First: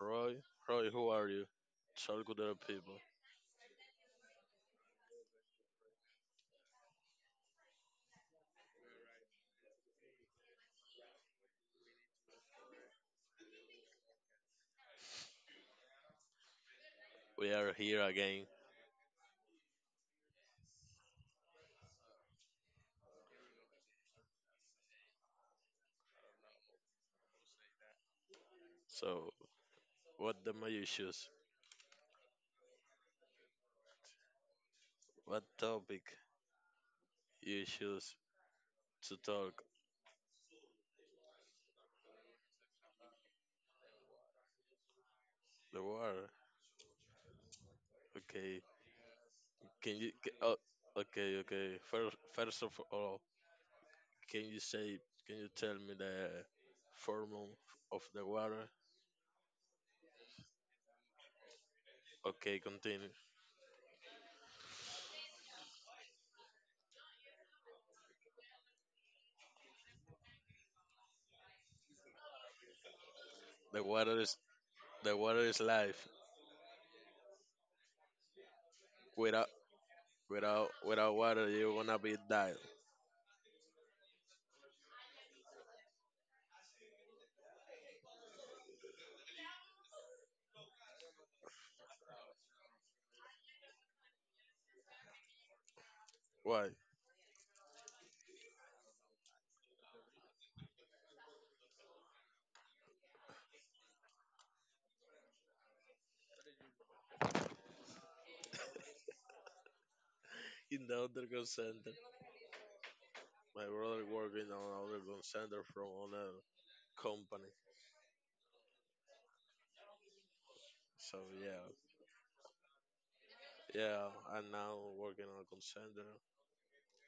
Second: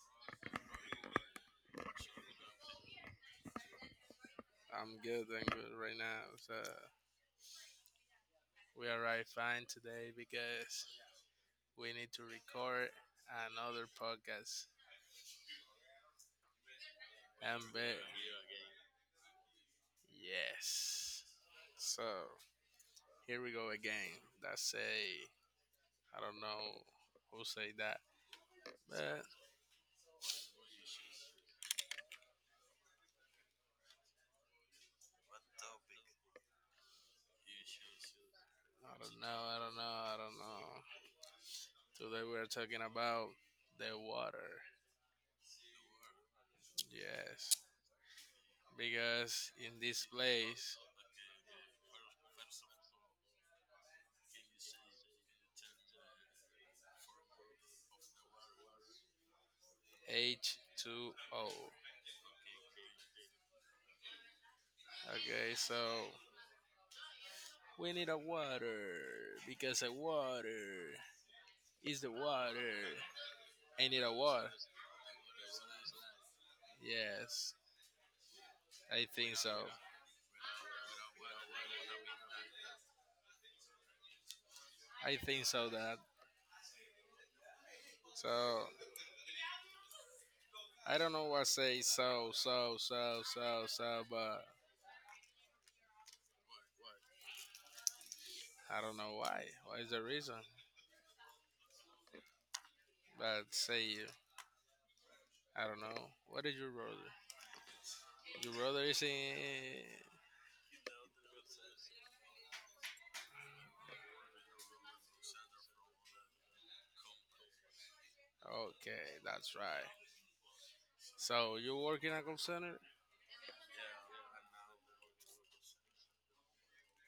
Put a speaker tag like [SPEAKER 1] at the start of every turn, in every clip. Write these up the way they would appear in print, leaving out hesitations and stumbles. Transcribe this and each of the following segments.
[SPEAKER 1] Roy. Roy, who are you? Charcuterie people.
[SPEAKER 2] I'm good. I'm good right now. So we are right fine today because we need to record another podcast.
[SPEAKER 1] We
[SPEAKER 2] And
[SPEAKER 1] are
[SPEAKER 2] ba-
[SPEAKER 1] here again.
[SPEAKER 2] yes, so here we go again. That's a I don't know who say that, but
[SPEAKER 1] So, what the you choose? What topic you choose to talk?
[SPEAKER 2] I don't know. Today we are talking about the water.
[SPEAKER 1] The war.
[SPEAKER 2] Yes,
[SPEAKER 1] Okay.
[SPEAKER 2] because in
[SPEAKER 1] Can
[SPEAKER 2] this
[SPEAKER 1] you? Oh,
[SPEAKER 2] place
[SPEAKER 1] okay, okay. First of all, can you say? Can you tell me the formula of the water?
[SPEAKER 2] H2O.
[SPEAKER 1] Okay, continue.
[SPEAKER 2] Okay, so we need a water because a water is the water.
[SPEAKER 1] The
[SPEAKER 2] I need a
[SPEAKER 1] water is
[SPEAKER 2] water.
[SPEAKER 1] the water is life.
[SPEAKER 2] Yes, I think so.
[SPEAKER 1] Without water, you gonna be died.
[SPEAKER 2] I think so that. So I don't know what say so, but
[SPEAKER 1] Why?
[SPEAKER 2] I don't know why. What is the reason? But say you. I don't know. What is your brother? Your brother is in.
[SPEAKER 1] In the underground center, my brother working on underground center from another company.
[SPEAKER 2] Okay, that's right.
[SPEAKER 1] So
[SPEAKER 2] So
[SPEAKER 1] yeah,
[SPEAKER 2] you work in a call center.
[SPEAKER 1] yeah, I'm now working on a call center.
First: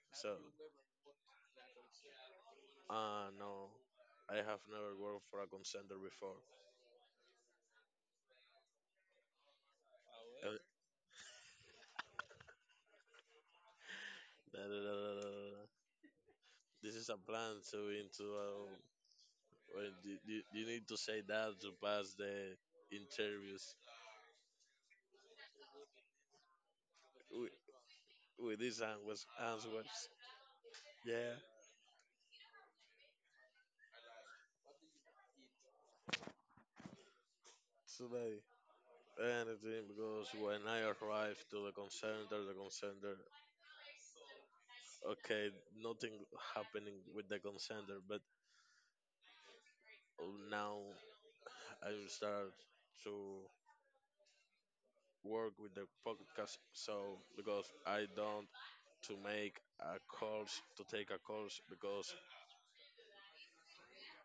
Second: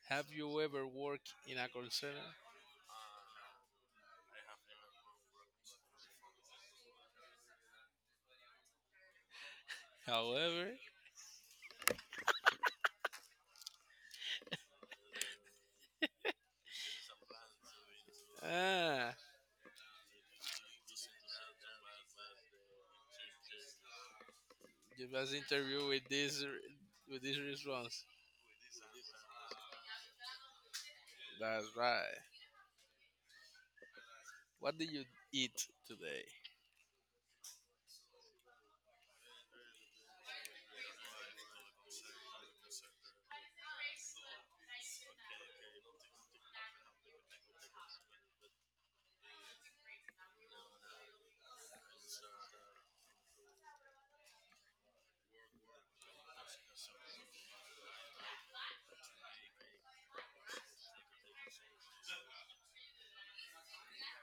[SPEAKER 2] Have
[SPEAKER 1] So
[SPEAKER 2] you ever worked in a call center?
[SPEAKER 1] no, I have never worked for a call center before. Uh,
[SPEAKER 2] However,
[SPEAKER 1] da- da- da- da- da- da- da. This is a plan to into.
[SPEAKER 2] ah,
[SPEAKER 1] Well, you need to say that to pass the interviews
[SPEAKER 2] you must interview with this
[SPEAKER 1] with,
[SPEAKER 2] response.
[SPEAKER 1] with these answers. Yeah.
[SPEAKER 2] That's right. What did you eat today?
[SPEAKER 1] So like, anything because when I arrived to the consenter, okay, nothing happening with the consenter, but now I will start to work with the podcast. So because I don't to make a course to take a course because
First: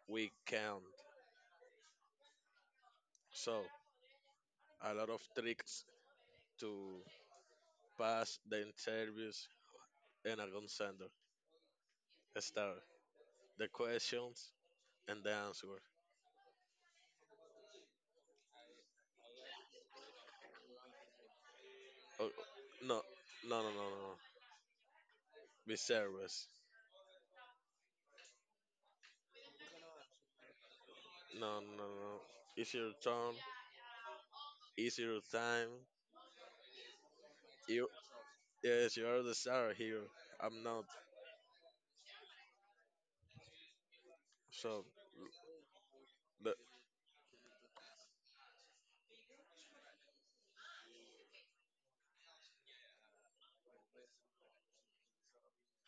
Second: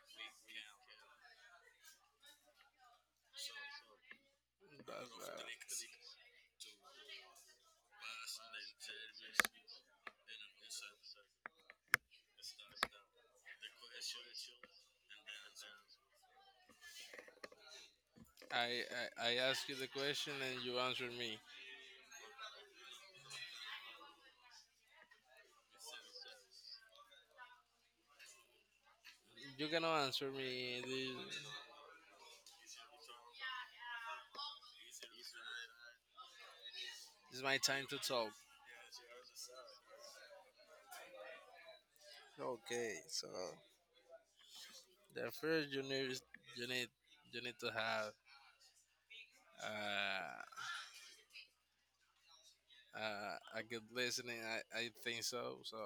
[SPEAKER 1] we can't. So a lot of
[SPEAKER 2] That's
[SPEAKER 1] tricks to pass the interviews and a consenter. Start the questions and the answer.
[SPEAKER 2] right. I ask you the question and you answer me.
[SPEAKER 1] Oh, no, no. Viserys.
[SPEAKER 2] You cannot answer me. This
[SPEAKER 1] No. It's your turn. It's your time.
[SPEAKER 2] is my time
[SPEAKER 1] You,
[SPEAKER 2] to talk.
[SPEAKER 1] yes, you are the star here. I'm not.
[SPEAKER 2] Okay, so
[SPEAKER 1] So,
[SPEAKER 2] the first you need is-
[SPEAKER 1] the,
[SPEAKER 2] you need you need to have uh, a good listening. I think so. So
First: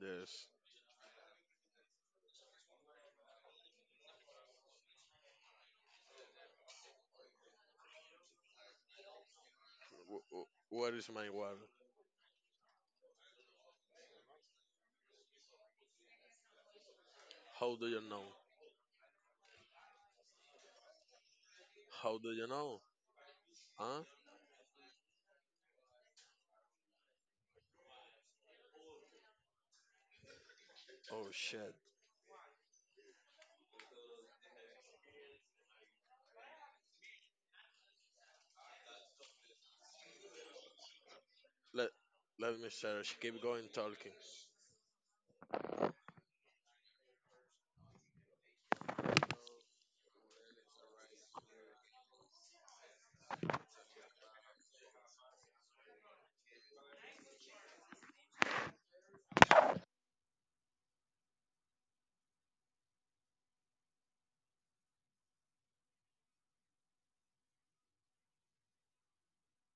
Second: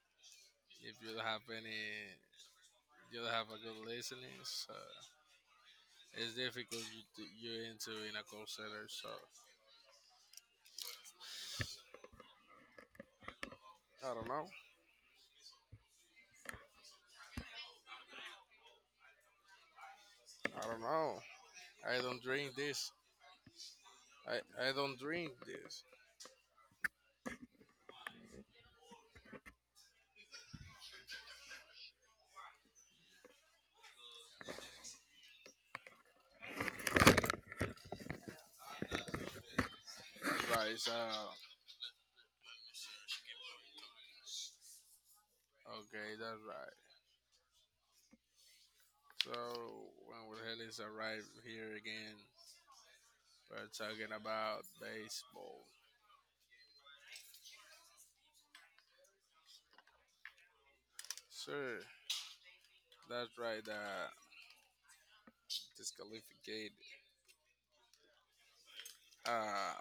[SPEAKER 1] yes.
[SPEAKER 2] if you don't have any, you don't have a good listening. So it's difficult you to, you into in a call center, so
[SPEAKER 1] What is my word?
[SPEAKER 2] I don't know.
[SPEAKER 1] How do you know?
[SPEAKER 2] I don't know. I
[SPEAKER 1] How
[SPEAKER 2] don't
[SPEAKER 1] do you
[SPEAKER 2] drink
[SPEAKER 1] know?
[SPEAKER 2] this.
[SPEAKER 1] Huh?
[SPEAKER 2] I, I don't drink this.
[SPEAKER 1] Oh shit.
[SPEAKER 2] Right, so
[SPEAKER 1] Let Let me search. Keep going talking.
[SPEAKER 2] okay, that's right. So when Will Ellis arrived here again, we're talking about baseball. Sure, that's right. Disqualificate. Uh,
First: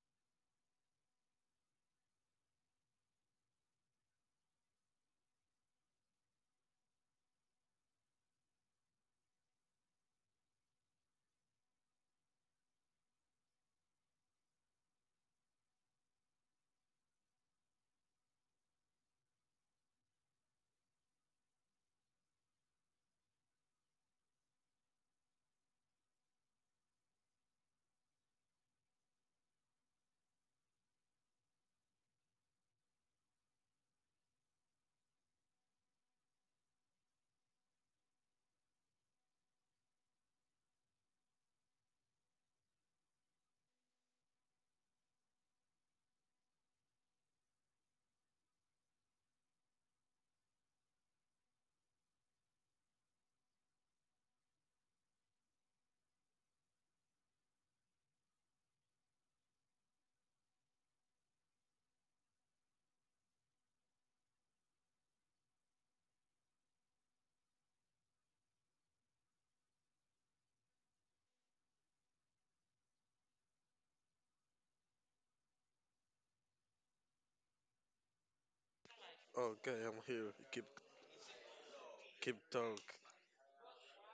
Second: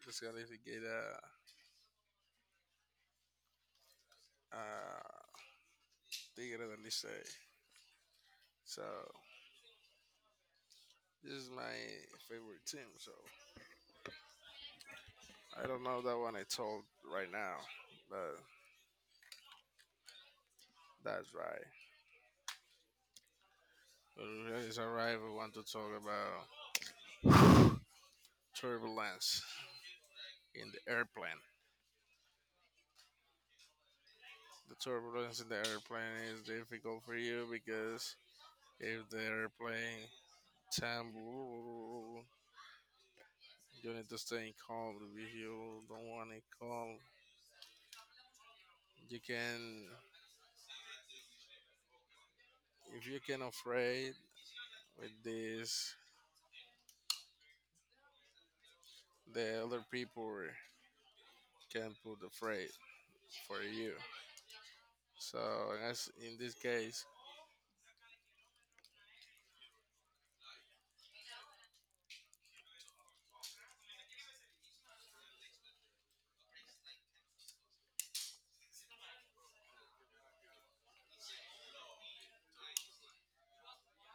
[SPEAKER 2] disqualificate. Uh, uh, Tigre del Licey. So this is my favorite team. So I don't know that one I told right now, but that's right. His arrival, we want to talk about turbulence in the airplane. The turbulence in the airplane is difficult for you because if the airplane tumble, you need to stay calm. If you don't want it calm, you can. If you can afraid with this, the other people can put afraid for you. So as in this case,
[SPEAKER 1] Okay, I'm here. Keep keep talk.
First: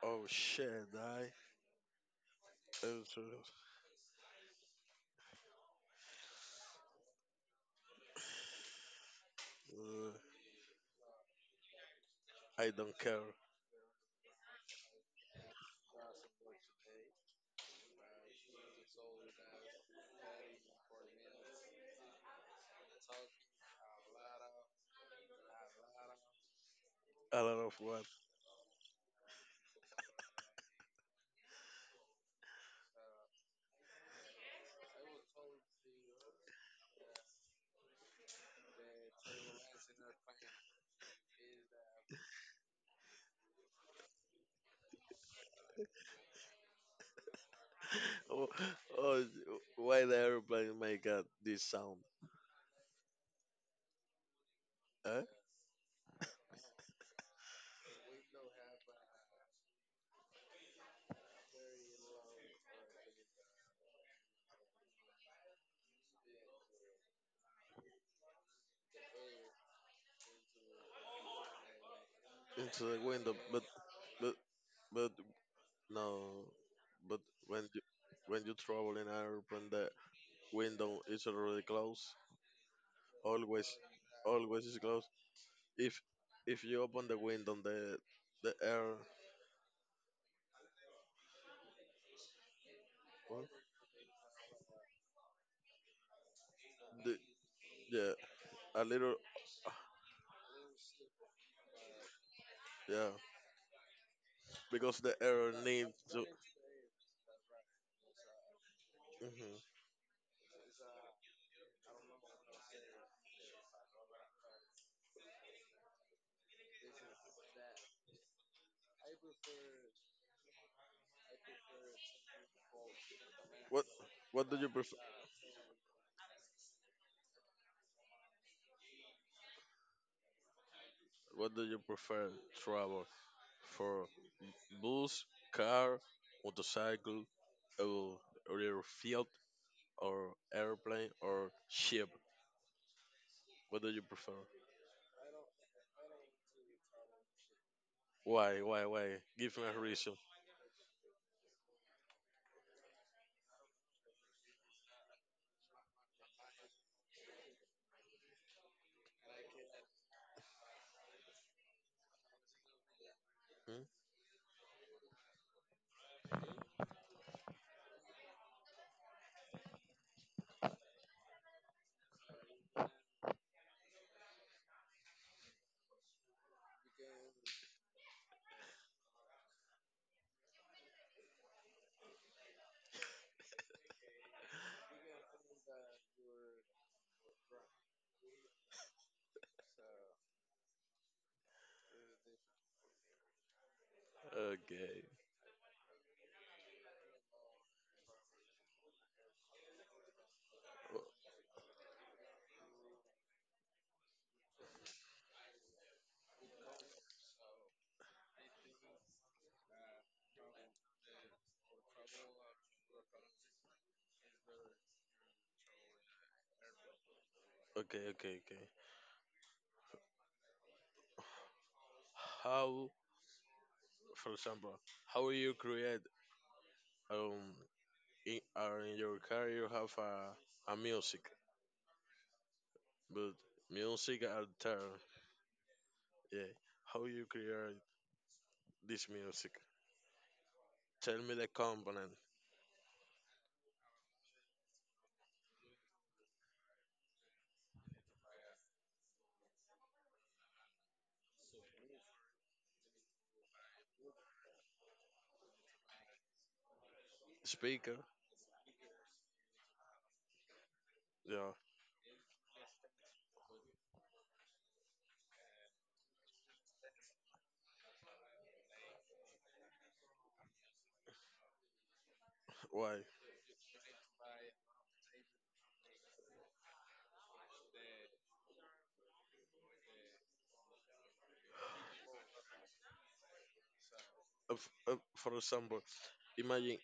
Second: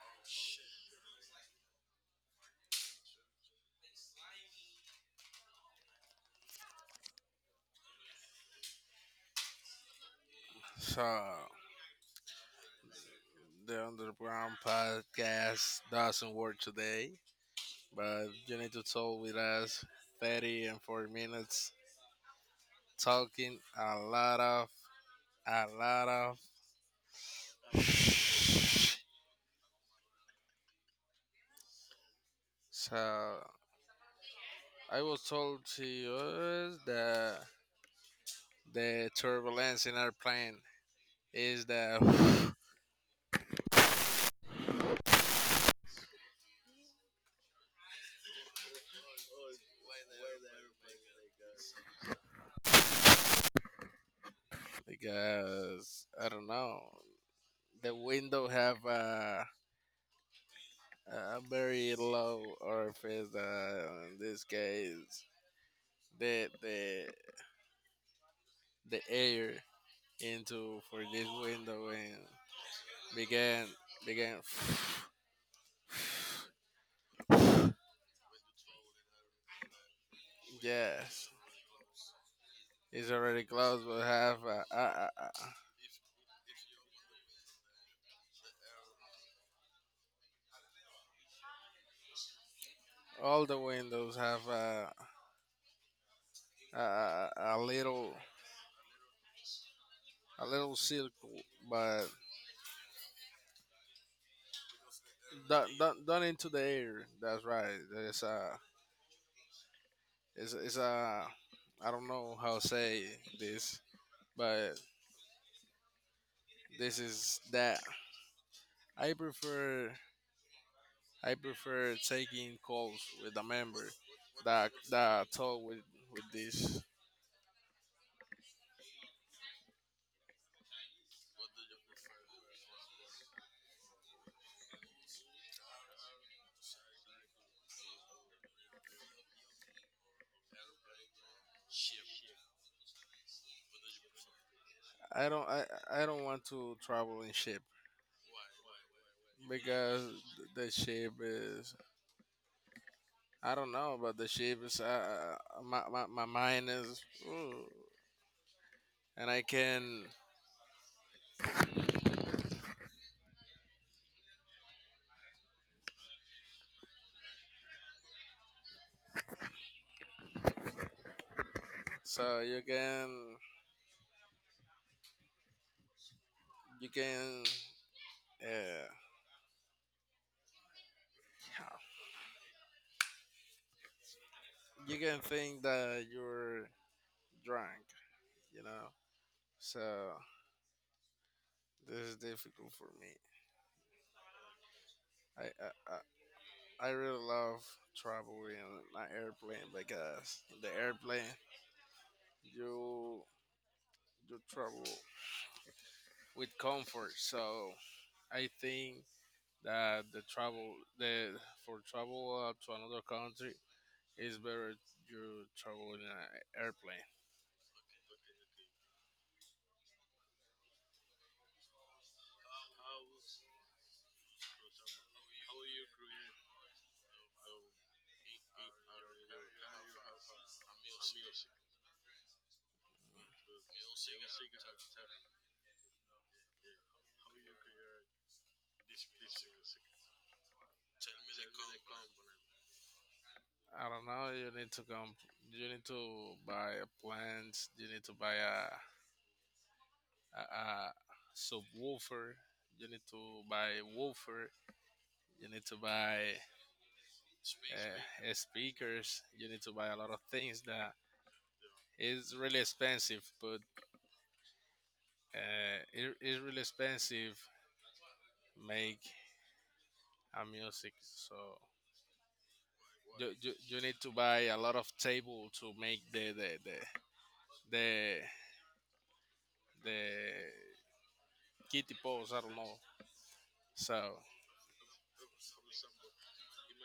[SPEAKER 1] Oh shit, uh,
[SPEAKER 2] so
[SPEAKER 1] I don't care.
[SPEAKER 2] the underground podcast doesn't work today, but you need to talk with us 30 and 40 minutes talking a lot of a lot of
[SPEAKER 1] I don't know what.
[SPEAKER 2] so I was told to you that the turbulence in our plane is that
[SPEAKER 1] Oh, oh, why the airplane make this sound? Eh?
[SPEAKER 2] because I don't know the window have a very low orifice in this case the the air into for this window and
[SPEAKER 1] It's like when the but
[SPEAKER 2] began
[SPEAKER 1] but
[SPEAKER 2] began
[SPEAKER 1] but no, but when you travel in airplane, the window is
[SPEAKER 2] yes
[SPEAKER 1] already closed.
[SPEAKER 2] it's already
[SPEAKER 1] Always,
[SPEAKER 2] closed but have
[SPEAKER 1] always is closed. If if you open the window, the air,
[SPEAKER 2] all
[SPEAKER 1] what?
[SPEAKER 2] the windows have uh,
[SPEAKER 1] The,
[SPEAKER 2] uh, a
[SPEAKER 1] yeah,
[SPEAKER 2] little
[SPEAKER 1] a little,
[SPEAKER 2] a little circle but
[SPEAKER 1] yeah, because the air
[SPEAKER 2] done,
[SPEAKER 1] needs
[SPEAKER 2] done,
[SPEAKER 1] to.
[SPEAKER 2] done into the air that's right there's a
[SPEAKER 1] Hmm.
[SPEAKER 2] it's a I don't know how to say this but this is that i prefer I prefer taking calls with a
[SPEAKER 1] What
[SPEAKER 2] member
[SPEAKER 1] what do you
[SPEAKER 2] that
[SPEAKER 1] prefer?
[SPEAKER 2] that talk with this.
[SPEAKER 1] What do you prefer travel for? Bus, car, motorcycle, or, or your field, or airplane, or ship? What do you prefer?
[SPEAKER 2] I don't I, I don't want to travel in ship
[SPEAKER 1] Why? Why? Why? Give me a
[SPEAKER 2] because
[SPEAKER 1] reason.
[SPEAKER 2] the ship is I don't know, but the ship is my mind is ooh, and I can
[SPEAKER 1] Hmm?
[SPEAKER 2] so you can you can uh, you can think that you're drunk, you know. So this is difficult for me.
[SPEAKER 1] Okay.
[SPEAKER 2] I I, I I really love traveling in an airplane because in the
[SPEAKER 1] O-
[SPEAKER 2] airplane you you travel with comfort. So I think that the travel the for travel to another country is better you travel in an airplane.
[SPEAKER 1] Okay. Okay. Okay. How, for example, how you create um in your car you have a music, but music alter. Yeah. How you create this music? Tell me the component.
[SPEAKER 2] I don't know. You need to come. You need to buy a plant. You need to buy a subwoofer. You need to buy woofer. You need to buy
[SPEAKER 1] Speaker.
[SPEAKER 2] speakers. You need to buy a lot of things that
[SPEAKER 1] Yeah.
[SPEAKER 2] is really expensive, but it is really expensive. Make a music, so
[SPEAKER 1] Why?
[SPEAKER 2] you need to buy a lot of table to make the the kitty pose. I don't know. So
[SPEAKER 1] For example, imagine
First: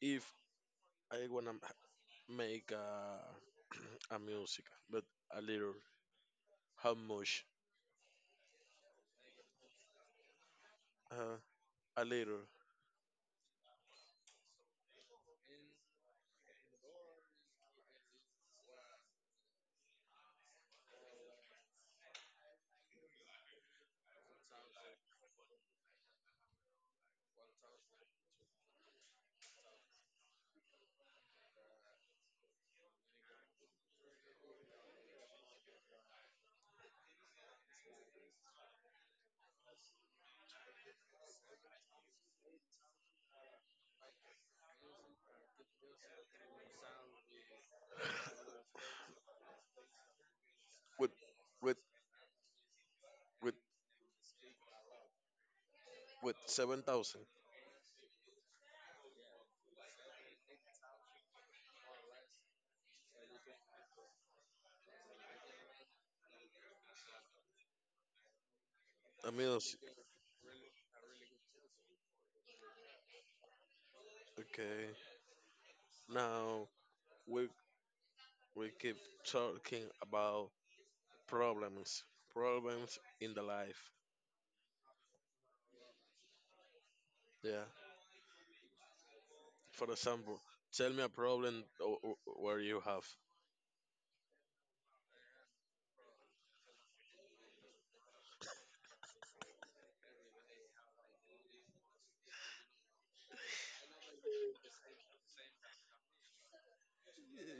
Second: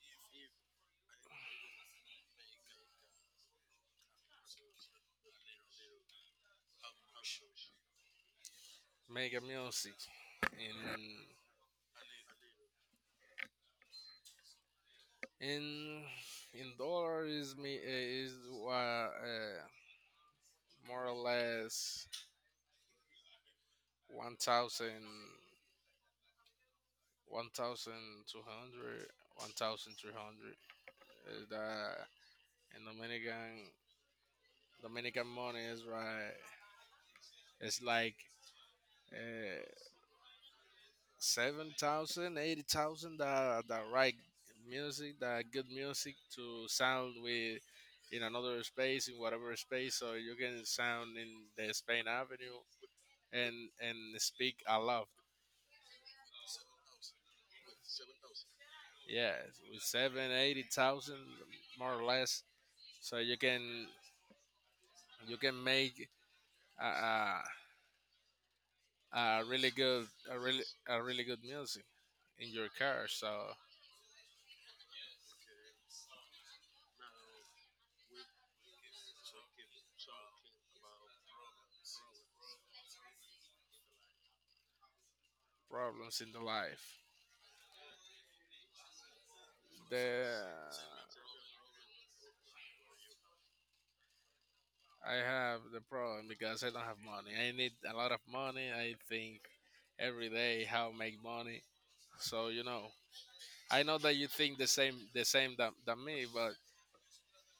[SPEAKER 1] if I wanna make a, a music, but a little How much?
[SPEAKER 2] make a music in
[SPEAKER 1] Uh, a liter
[SPEAKER 2] in in dollar is uh, uh, more or less one thousand one thousand two hundred, 1,300. 1,300. That in Dominican money is right. It's like uh, 7,000, that right music, that good music to sound with in another space, in whatever space, so you can
[SPEAKER 1] with
[SPEAKER 2] sound in the
[SPEAKER 1] with
[SPEAKER 2] Spain Avenue
[SPEAKER 1] with
[SPEAKER 2] and speak aloud.
[SPEAKER 1] 7,000.
[SPEAKER 2] Yeah, with seven, 80,000 more or less. So you can make uh, uh,
[SPEAKER 1] A meal.
[SPEAKER 2] really good, a really good music in your car. So
[SPEAKER 1] Okay. Now we we keep talking about problems, problems in the life.
[SPEAKER 2] problems in the life.
[SPEAKER 1] Yeah. For example,
[SPEAKER 2] The
[SPEAKER 1] tell me a problem where you have.
[SPEAKER 2] I have the problem because I don't have money. I need a lot of money. I think every day how make money. So you know, I know that you think the same than me, but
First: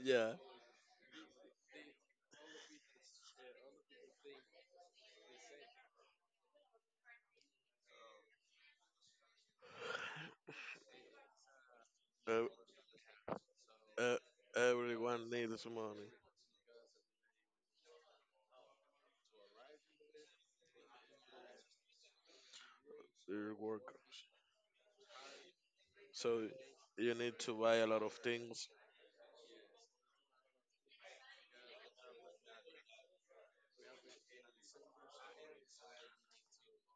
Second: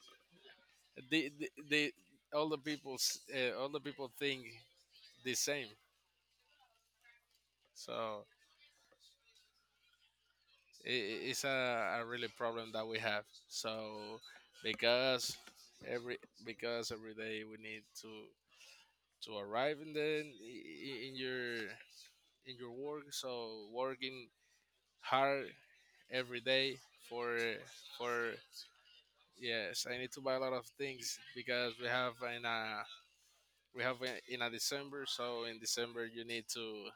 [SPEAKER 1] Yeah.
[SPEAKER 2] the all the people think the same. So I- it's a really
[SPEAKER 1] Uh,
[SPEAKER 2] problem that we have.
[SPEAKER 1] uh,
[SPEAKER 2] So
[SPEAKER 1] everyone
[SPEAKER 2] because
[SPEAKER 1] needs money.
[SPEAKER 2] every because every day we need to arrive and then in your work.
[SPEAKER 1] You're
[SPEAKER 2] So
[SPEAKER 1] workers,
[SPEAKER 2] working hard every
[SPEAKER 1] so
[SPEAKER 2] day
[SPEAKER 1] you
[SPEAKER 2] for
[SPEAKER 1] need to buy a lot of
[SPEAKER 2] for
[SPEAKER 1] things.
[SPEAKER 2] yes, I need to buy a lot of things because we have in a December. So in December you need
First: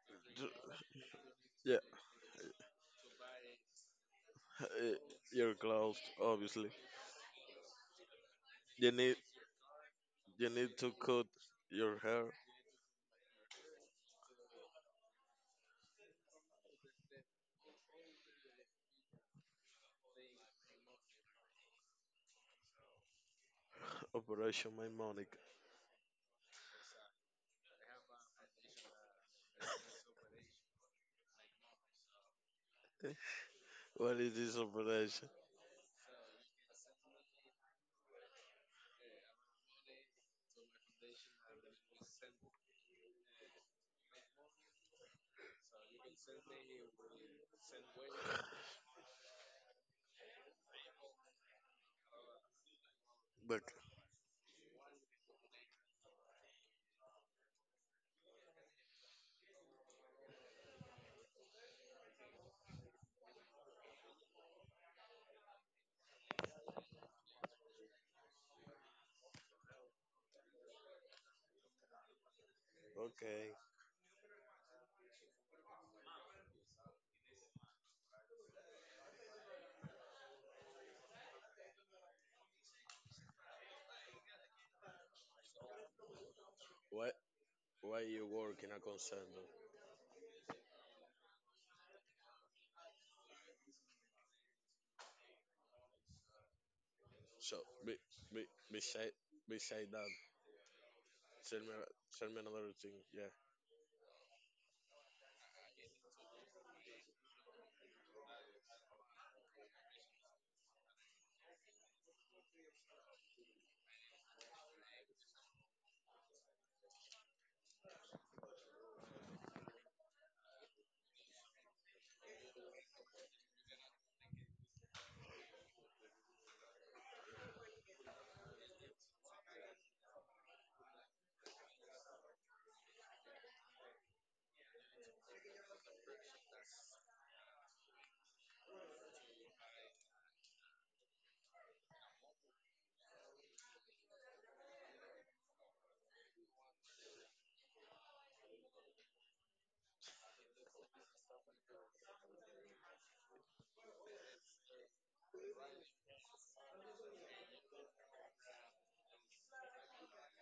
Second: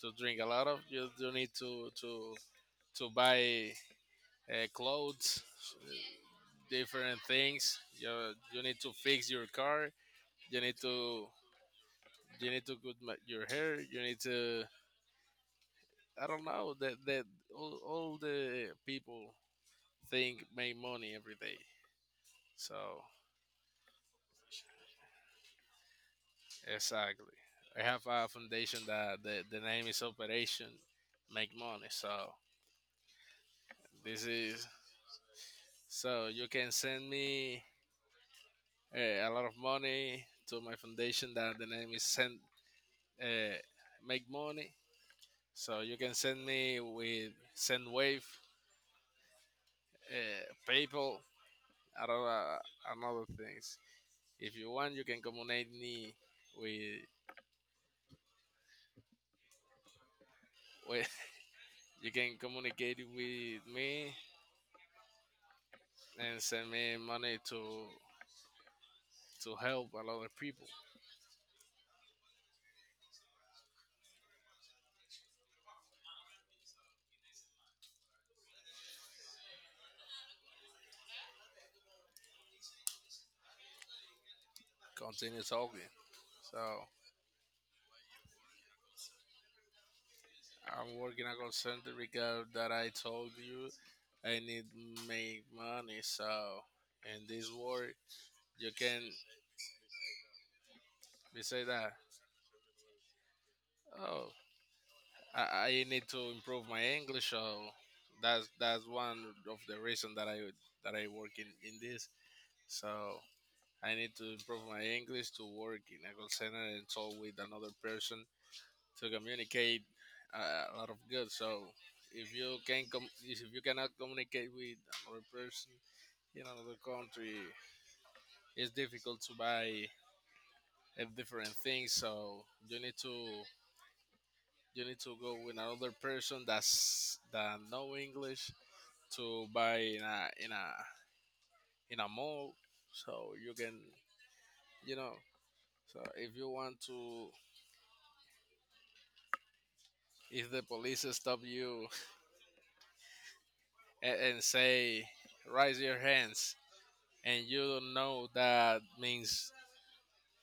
[SPEAKER 2] to drink a
[SPEAKER 1] Ju-
[SPEAKER 2] lot of you do need
[SPEAKER 1] Yeah.
[SPEAKER 2] to to buy clothes,
[SPEAKER 1] Your clothes, obviously.
[SPEAKER 2] different things. You need
[SPEAKER 1] You
[SPEAKER 2] to
[SPEAKER 1] need
[SPEAKER 2] fix your car.
[SPEAKER 1] You
[SPEAKER 2] You need
[SPEAKER 1] need to
[SPEAKER 2] to
[SPEAKER 1] cut your hair.
[SPEAKER 2] cut your hair. You need to I don't know that all the people think make money every day. So
[SPEAKER 1] Operation My Monica.
[SPEAKER 2] exactly, I have a foundation that the name is Operation Make Money. So
[SPEAKER 1] What
[SPEAKER 2] this
[SPEAKER 1] is this
[SPEAKER 2] is
[SPEAKER 1] operation?
[SPEAKER 2] so you can send me uh, a lot of money to my foundation that the name is send uh, make money. So you can send me with SendWave, PayPal, and other, and other
[SPEAKER 1] Look.
[SPEAKER 2] things. If you want, you can communicate me with, with you can communicate with me and send me money to help a lot of people
[SPEAKER 1] Okay.
[SPEAKER 2] continue talking. So
[SPEAKER 1] Why why you work in a concern?
[SPEAKER 2] I'm working at a call center because that I told you I need to make money. So in this
[SPEAKER 1] So
[SPEAKER 2] world,
[SPEAKER 1] be be
[SPEAKER 2] you can
[SPEAKER 1] beside beside that.
[SPEAKER 2] we
[SPEAKER 1] Tell
[SPEAKER 2] say
[SPEAKER 1] me
[SPEAKER 2] that
[SPEAKER 1] tell me another thing. Yeah.
[SPEAKER 2] oh, I need to improve my English. So that's one of the reason that I work in this. So I need to improve my English to work in a call center and talk with another person to communicate a lot of good. So if you cannot communicate with another person in another country, it's difficult to buy a different thing. So you need to go with another person that's that know English to buy in a mall, so you can you know. So if you want to, if the police stop you and say raise your hands, and you don't know that means,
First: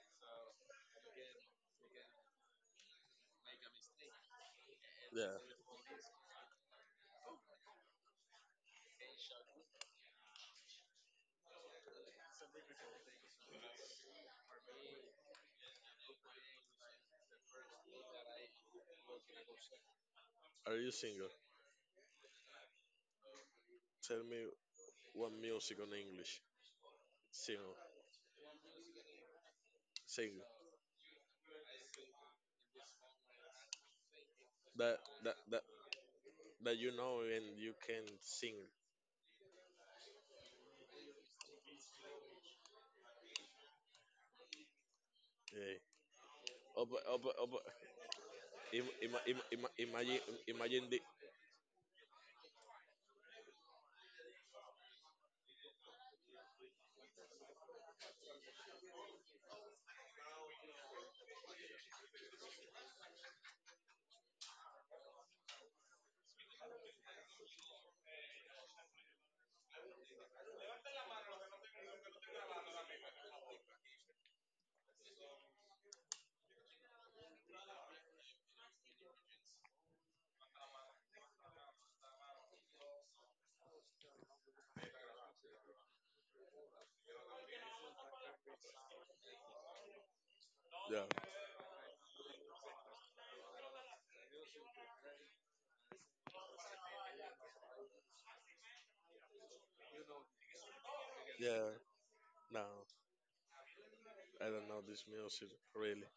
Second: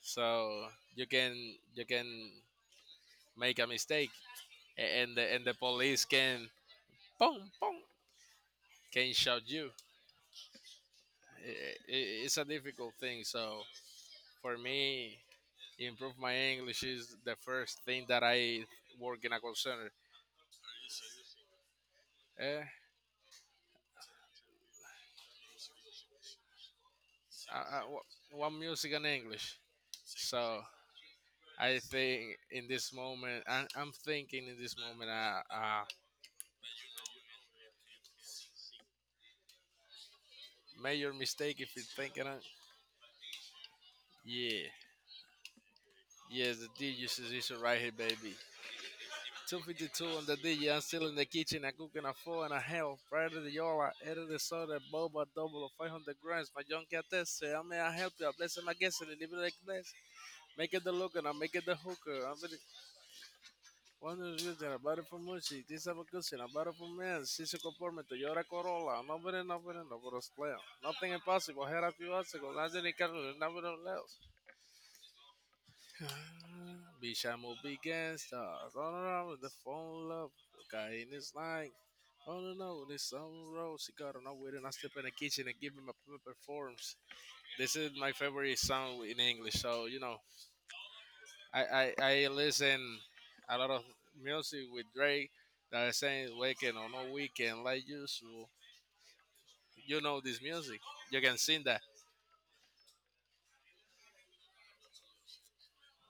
[SPEAKER 2] so you can you can make a mistake, and
[SPEAKER 1] Yeah.
[SPEAKER 2] the police can boom boom can shout you. I it's a difficult thing. So for me, improve my English is the first thing that I work in a call center.
[SPEAKER 1] Are you single?
[SPEAKER 2] Eh,
[SPEAKER 1] Tell me one music on English. Single.
[SPEAKER 2] wha- what music and English?
[SPEAKER 1] Single.
[SPEAKER 2] So I think in this moment, I'm thinking in this
[SPEAKER 1] That
[SPEAKER 2] moment, a
[SPEAKER 1] that, that you know and you can sing.
[SPEAKER 2] major mistake if you're thinking, yeah,
[SPEAKER 1] Yeah.
[SPEAKER 2] yes, the
[SPEAKER 1] Op,
[SPEAKER 2] DJ
[SPEAKER 1] op, op,
[SPEAKER 2] situation right here, baby.
[SPEAKER 1] im, im, im, im,
[SPEAKER 2] 252
[SPEAKER 1] imagine
[SPEAKER 2] on the DJ. I'm
[SPEAKER 1] imagine the
[SPEAKER 2] still in the kitchen. I'm cooking a four and a half. Prior to the yola, edit the soda, boba, double of 500 grams. My junkie test. I may I help you. I bless him. I guess it. Leave it like this. Make it the look and I make it the hooker. I'm very one of the reasons I bought it for music. This have a cushion. I bought it for men. She's a compartment. Toyota Corolla. I'm nobody, nobody else play. Nothing impossible. Here a few hours ago. Now they can't nobody else. Be shy, move, be gangsters. All around with the phone love. Guy in his life. Oh no, this song roll. She got on with it. And I step in the kitchen and give him a performance. This is my favorite song in English, so you know
[SPEAKER 1] yeah
[SPEAKER 2] I listen a lot of music with Drake that are saying waking on no weekend like usual. You know this music. You can
[SPEAKER 1] yeah
[SPEAKER 2] sing that.
[SPEAKER 1] no I don't know this music really.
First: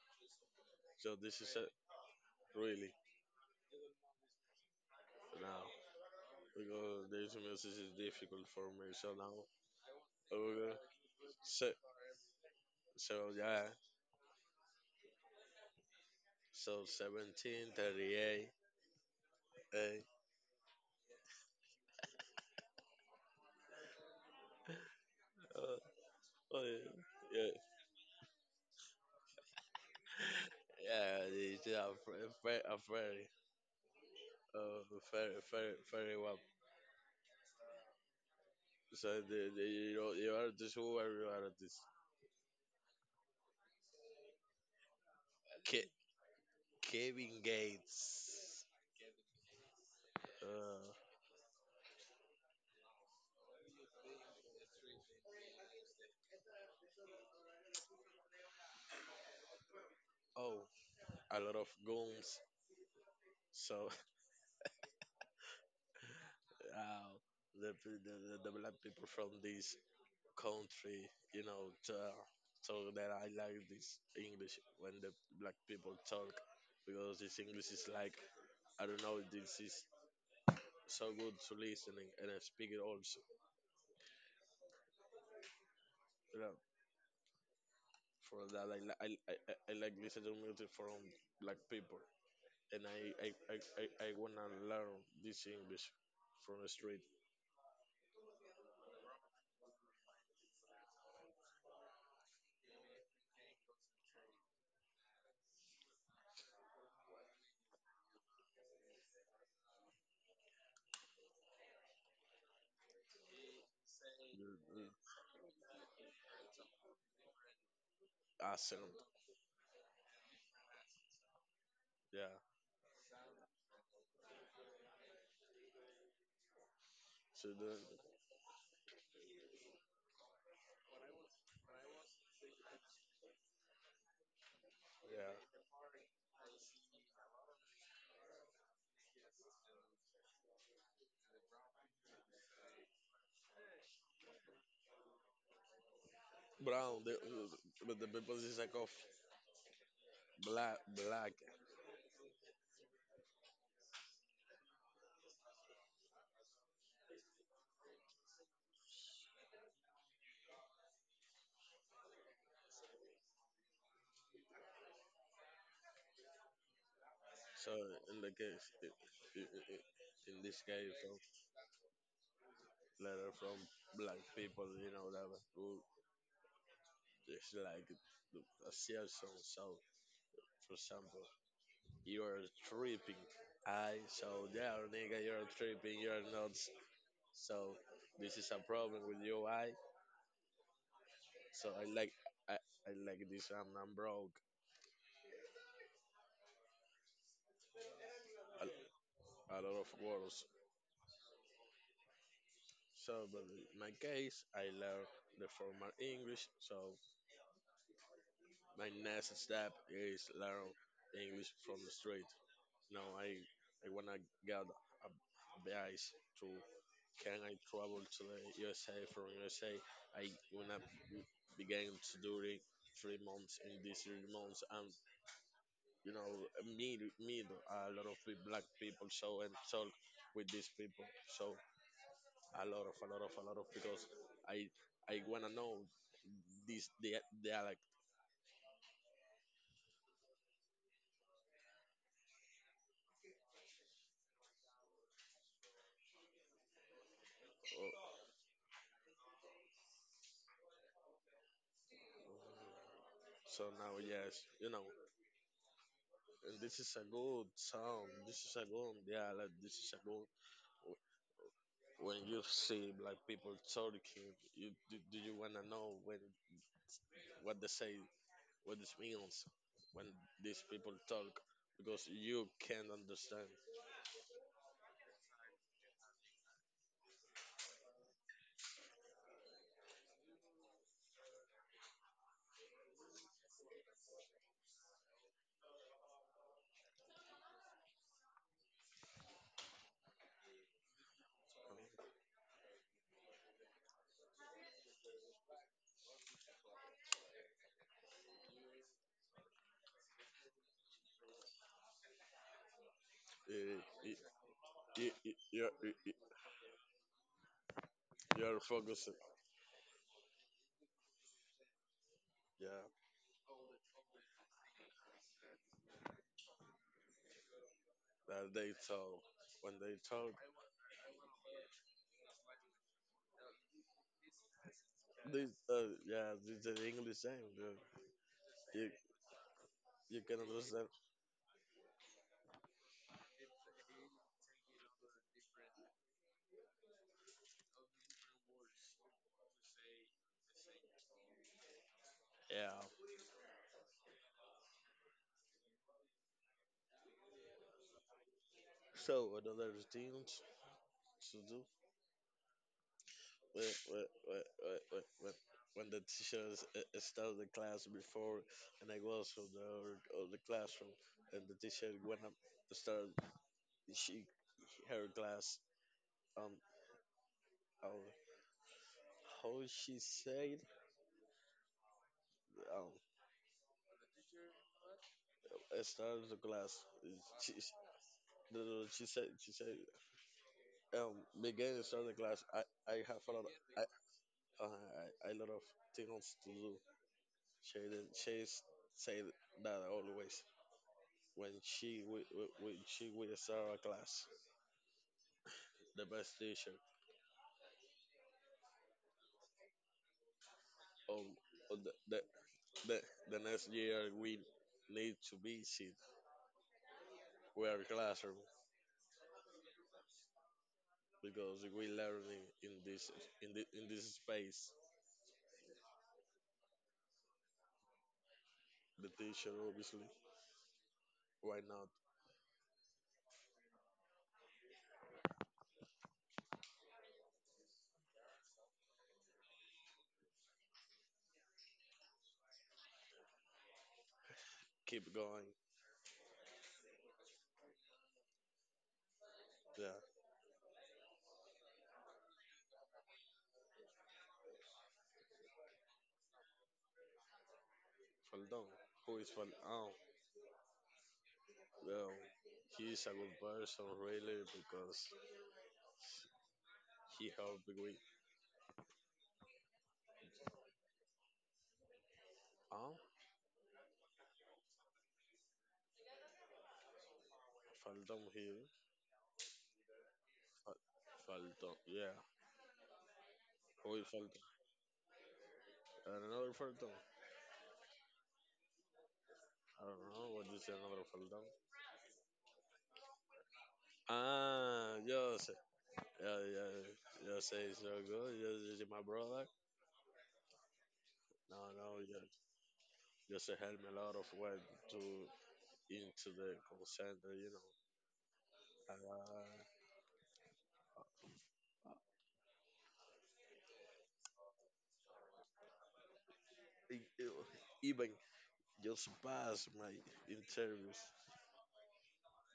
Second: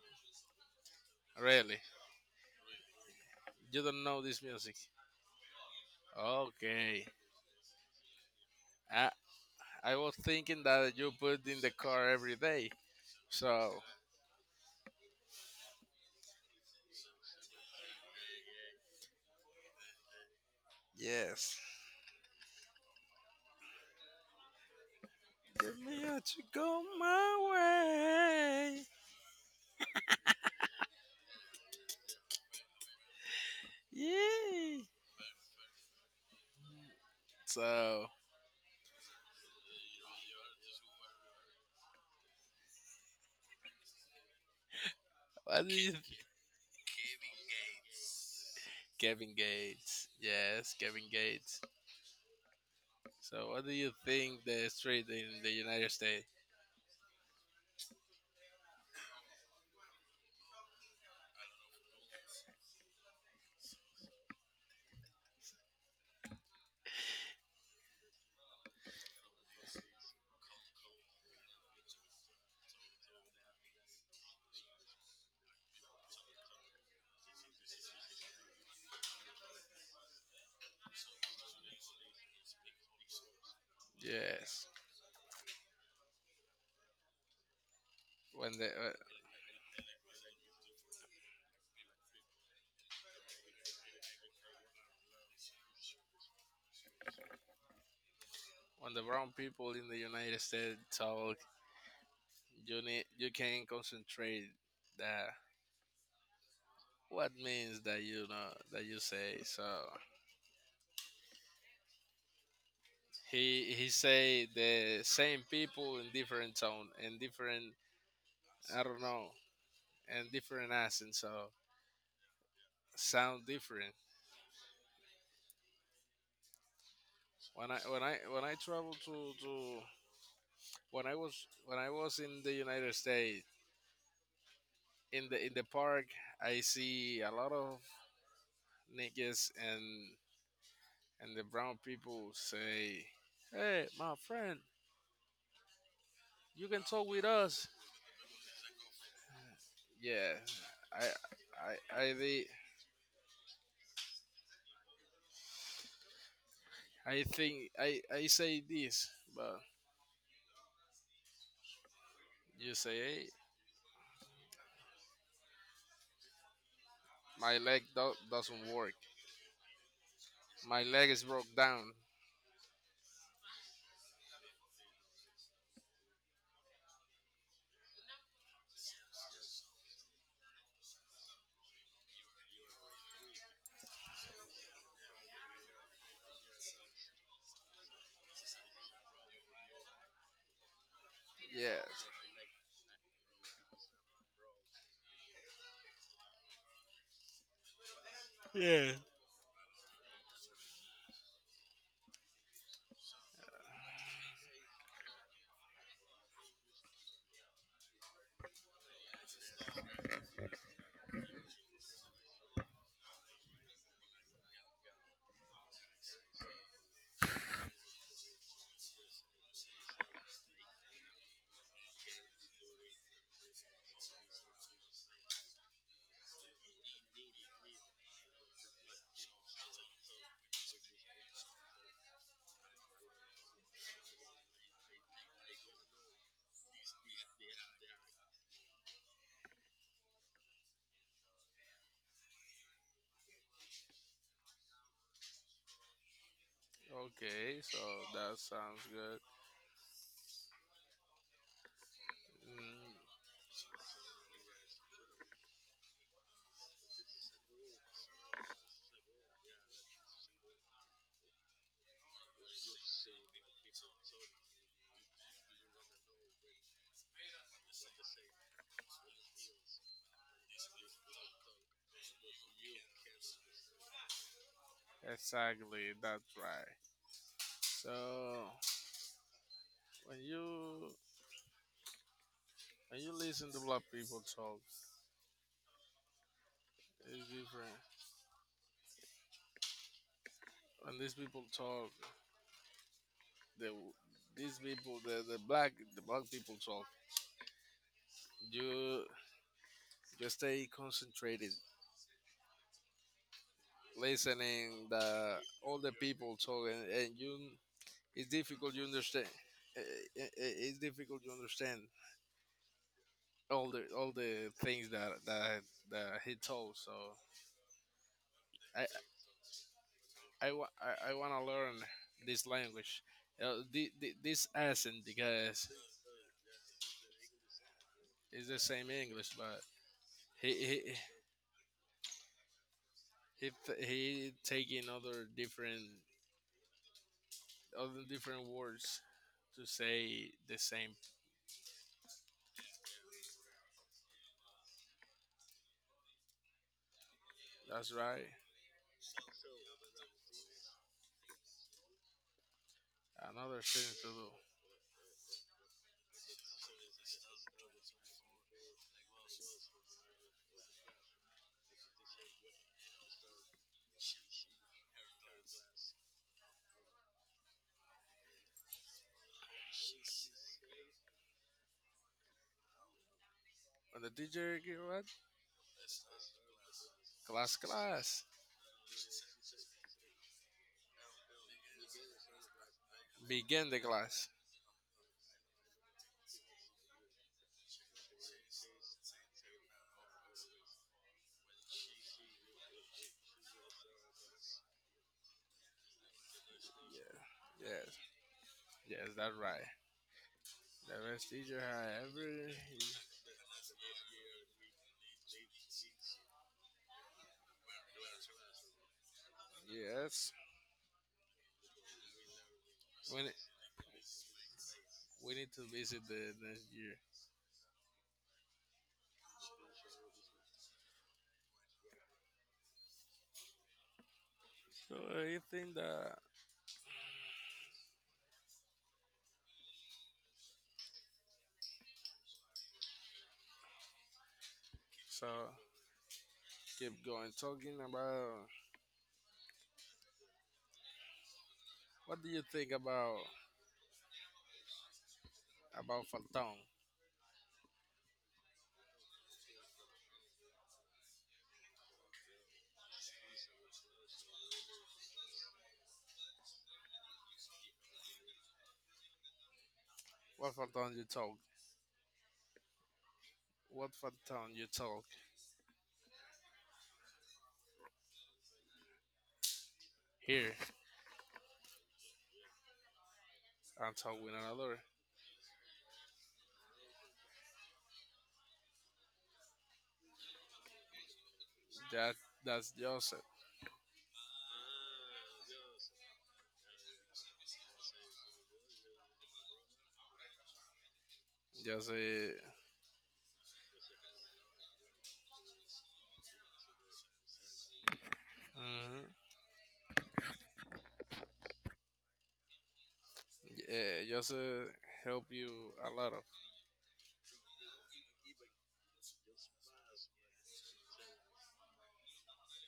[SPEAKER 1] So this is a
[SPEAKER 2] Really.
[SPEAKER 1] really
[SPEAKER 2] You don't know this music.
[SPEAKER 1] now
[SPEAKER 2] Okay.
[SPEAKER 1] because this music is difficult for me.
[SPEAKER 2] I
[SPEAKER 1] So now
[SPEAKER 2] I was thinking
[SPEAKER 1] okay.
[SPEAKER 2] that you put in
[SPEAKER 1] So,
[SPEAKER 2] the car every day.
[SPEAKER 1] so yeah.
[SPEAKER 2] So
[SPEAKER 1] So 1738. Eh,
[SPEAKER 2] yes. Let
[SPEAKER 1] uh,
[SPEAKER 2] me let you
[SPEAKER 1] oh,
[SPEAKER 2] go my
[SPEAKER 1] yeah,
[SPEAKER 2] way.
[SPEAKER 1] yeah, it's a very,
[SPEAKER 2] Yeah.
[SPEAKER 1] uh, very, very, very well.
[SPEAKER 2] So
[SPEAKER 1] So the you know you are this who are you are this
[SPEAKER 2] what do
[SPEAKER 1] Ke-
[SPEAKER 2] you
[SPEAKER 1] Kevin Gates.
[SPEAKER 2] Kevin Gates. Yes,
[SPEAKER 1] Uh,
[SPEAKER 2] Kevin Gates. So, what do you think the street in the United States?
[SPEAKER 1] oh, a lot of guns. So uh, the, the, the the black people from this country, you know, to, so that I like this English when the black people talk because this English is like I don't know, this is so good to listening and I speak it also.
[SPEAKER 2] Yes,
[SPEAKER 1] You know, for
[SPEAKER 2] when the
[SPEAKER 1] that I
[SPEAKER 2] uh,
[SPEAKER 1] I like listening music from black people and I wanna learn this English from the street,
[SPEAKER 2] when the brown people in the United States talk, you need you can concentrate that what means that you know that you say. So he say
[SPEAKER 1] the
[SPEAKER 2] the same people in different tone and different
[SPEAKER 1] accent,
[SPEAKER 2] I don't know and different accent. So
[SPEAKER 1] yeah.
[SPEAKER 2] sound different.
[SPEAKER 1] So
[SPEAKER 2] When
[SPEAKER 1] the
[SPEAKER 2] I when I when I travel to when I was in the United States, in
[SPEAKER 1] yeah.
[SPEAKER 2] the park, I see a lot of niggas and the brown people say, "Hey, my friend, you can
[SPEAKER 1] Brown,
[SPEAKER 2] talk
[SPEAKER 1] the,
[SPEAKER 2] with us."
[SPEAKER 1] but the people is like of
[SPEAKER 2] Yeah.
[SPEAKER 1] black,
[SPEAKER 2] i
[SPEAKER 1] black.
[SPEAKER 2] i i thi- I think I say this, but you say, "Hey, my
[SPEAKER 1] So
[SPEAKER 2] leg
[SPEAKER 1] in the
[SPEAKER 2] doesn't
[SPEAKER 1] case,
[SPEAKER 2] work.
[SPEAKER 1] i- i- i- in this
[SPEAKER 2] My
[SPEAKER 1] case,
[SPEAKER 2] leg is broke down."
[SPEAKER 1] letter from black people, you know, that who is like the association. So, so, for example, you're tripping. I so yeah, nigga, you're tripping. You're nuts. So this is a problem with you. I so
[SPEAKER 2] Yes.
[SPEAKER 1] I like this. I'm broke.
[SPEAKER 2] Yeah.
[SPEAKER 1] A lot of words. So, but in my case, I learned the formal English. So, my next step is learn English from the street. Now, I wanna get a advice to can I travel to the USA from USA? I wanna begin to do it 3 months in these 3 months and you know meet a lot of black people so and talk with these people so a lot of because I I wanna know this dialect.
[SPEAKER 2] Okay, so
[SPEAKER 1] Oh,
[SPEAKER 2] that sounds good. Mm,
[SPEAKER 1] so now, yes, you know, and this is a good sound. This is a good dialect. This is a good. When you see black people talking, you do, do you wanna know when what they say, what this means, when these people talk, because you can't understand.
[SPEAKER 2] exactly, that's right. So when you when you listen to black people talk, it's different. When these people talk, the these people, the black people talk, you stay concentrated,
[SPEAKER 1] Uh, y-
[SPEAKER 2] listening the
[SPEAKER 1] you're,
[SPEAKER 2] all the
[SPEAKER 1] y-
[SPEAKER 2] people talk, and you it's
[SPEAKER 1] you're
[SPEAKER 2] difficult you
[SPEAKER 1] focusing.
[SPEAKER 2] understand. It's difficult to understand
[SPEAKER 1] Yeah,
[SPEAKER 2] all the things that he told. So
[SPEAKER 1] that they
[SPEAKER 2] I
[SPEAKER 1] talk. When they talk,
[SPEAKER 2] I want to learn this language, this accent,
[SPEAKER 1] this
[SPEAKER 2] because
[SPEAKER 1] yeah, this is the English language.
[SPEAKER 2] it's the same
[SPEAKER 1] You
[SPEAKER 2] English, but
[SPEAKER 1] you can
[SPEAKER 2] he he
[SPEAKER 1] understand
[SPEAKER 2] he, he taking other different words to say the same.
[SPEAKER 1] Yeah.
[SPEAKER 2] That's right.
[SPEAKER 1] So another routine to do
[SPEAKER 2] Another
[SPEAKER 1] when
[SPEAKER 2] thing to do.
[SPEAKER 1] the start the class before, and I was from the of the classroom, and the teacher went up to start she her class um how how she said um
[SPEAKER 2] When the teacher give what
[SPEAKER 1] I started the class
[SPEAKER 2] class
[SPEAKER 1] she,
[SPEAKER 2] class
[SPEAKER 1] no, no, she said began to start the class I have a lot
[SPEAKER 2] begin the
[SPEAKER 1] I
[SPEAKER 2] class.
[SPEAKER 1] I lot of things to do She didn't. She say that always when she when she with our class, the best teacher.
[SPEAKER 2] Yeah. Yes. Yes. That's right. The best
[SPEAKER 1] Um,
[SPEAKER 2] teacher
[SPEAKER 1] on
[SPEAKER 2] I ever.
[SPEAKER 1] the the next year we need to visit our classroom
[SPEAKER 2] Yes.
[SPEAKER 1] because we learning in this
[SPEAKER 2] When it,
[SPEAKER 1] in the, in this space.
[SPEAKER 2] we need to visit the next year.
[SPEAKER 1] The teacher obviously. Why not
[SPEAKER 2] So you think that.
[SPEAKER 1] keep
[SPEAKER 2] So
[SPEAKER 1] going?
[SPEAKER 2] keep going talking about.
[SPEAKER 1] Yeah,
[SPEAKER 2] What do you think about Phantom?
[SPEAKER 1] Faldon. Who is Faldon? Well, he's a good person really because he helped with.
[SPEAKER 2] What Phantom you talk?
[SPEAKER 1] Um,
[SPEAKER 2] What Phantom you talk
[SPEAKER 1] Faldon here.
[SPEAKER 2] here
[SPEAKER 1] Fal- Faltón. Yeah.
[SPEAKER 2] and
[SPEAKER 1] Hoy
[SPEAKER 2] talk with
[SPEAKER 1] Faltón.
[SPEAKER 2] another?
[SPEAKER 1] And another Faltón. I don't know what you say, another Faltón.
[SPEAKER 2] That that's
[SPEAKER 1] Ah, yo sé. Yeah, yeah. Yo sé, so good. Yo, yo, my brother. No,
[SPEAKER 2] just
[SPEAKER 1] no, yo,
[SPEAKER 2] a
[SPEAKER 1] yo sé, help me a lot of way to into the call center, you know.
[SPEAKER 2] mhm.
[SPEAKER 1] Uh,
[SPEAKER 2] Yeah, just help you a lot of,
[SPEAKER 1] even just pass my interviews.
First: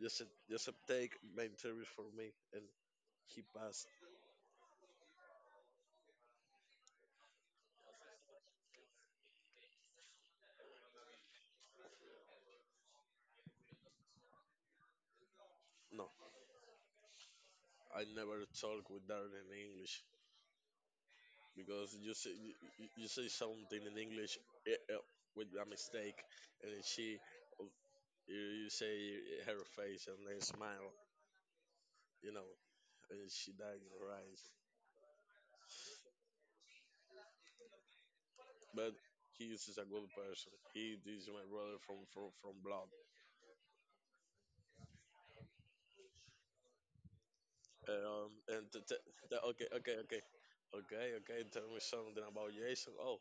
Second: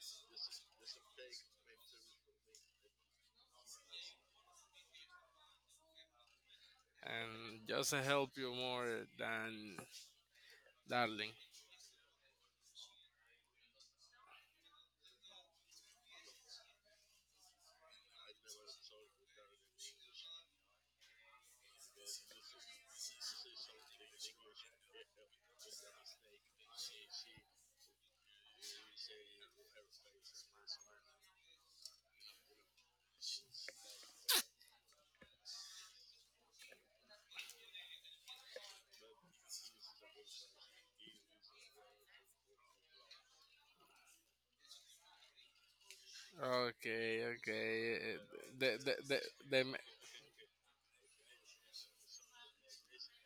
[SPEAKER 1] Just, just take my interviews for me and he passed.
[SPEAKER 2] and just help you more than darling.
[SPEAKER 1] No, I never talk with Darren in English. Because you you say something in English eh, eh, with a mistake, and then she you, you say her face and then smile, you know, and she died in her eyes. But he is a good person. He is my brother from from blood.
[SPEAKER 2] Okay, okay.
[SPEAKER 1] And
[SPEAKER 2] The
[SPEAKER 1] t-
[SPEAKER 2] the
[SPEAKER 1] t-
[SPEAKER 2] the
[SPEAKER 1] t-
[SPEAKER 2] the
[SPEAKER 1] okay,
[SPEAKER 2] ma-
[SPEAKER 1] okay, okay. Okay, okay, tell me something about Jason. Oh,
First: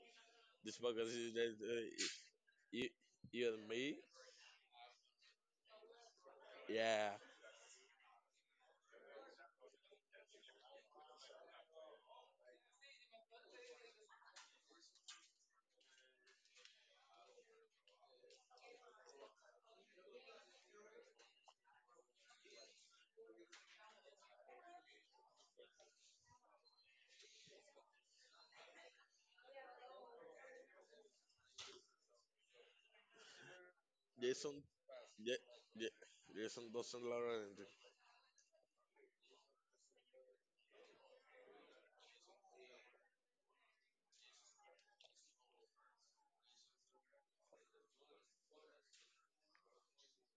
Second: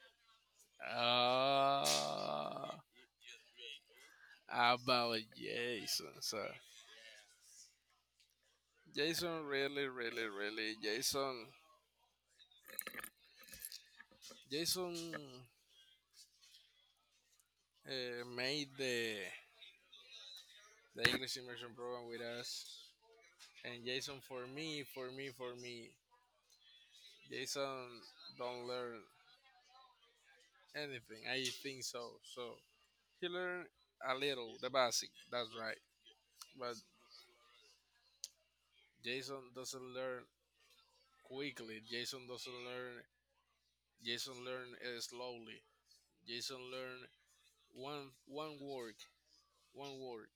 [SPEAKER 1] this podcast is that
[SPEAKER 2] ah
[SPEAKER 1] you, you and me?
[SPEAKER 2] About Jason. So
[SPEAKER 1] Yeah.
[SPEAKER 2] Jason, really, really, really Jason. Jason made the English immersion program with us. And Jason, for me, Jason don't learn anything. I think so. So he learned a little,
[SPEAKER 1] Jason,
[SPEAKER 2] the basic.
[SPEAKER 1] Ja-
[SPEAKER 2] That's right.
[SPEAKER 1] Ja- Jason
[SPEAKER 2] But
[SPEAKER 1] doesn't learn anything.
[SPEAKER 2] Jason doesn't learn quickly. Jason doesn't learn. Jason learn slowly. Jason learn one word, one word.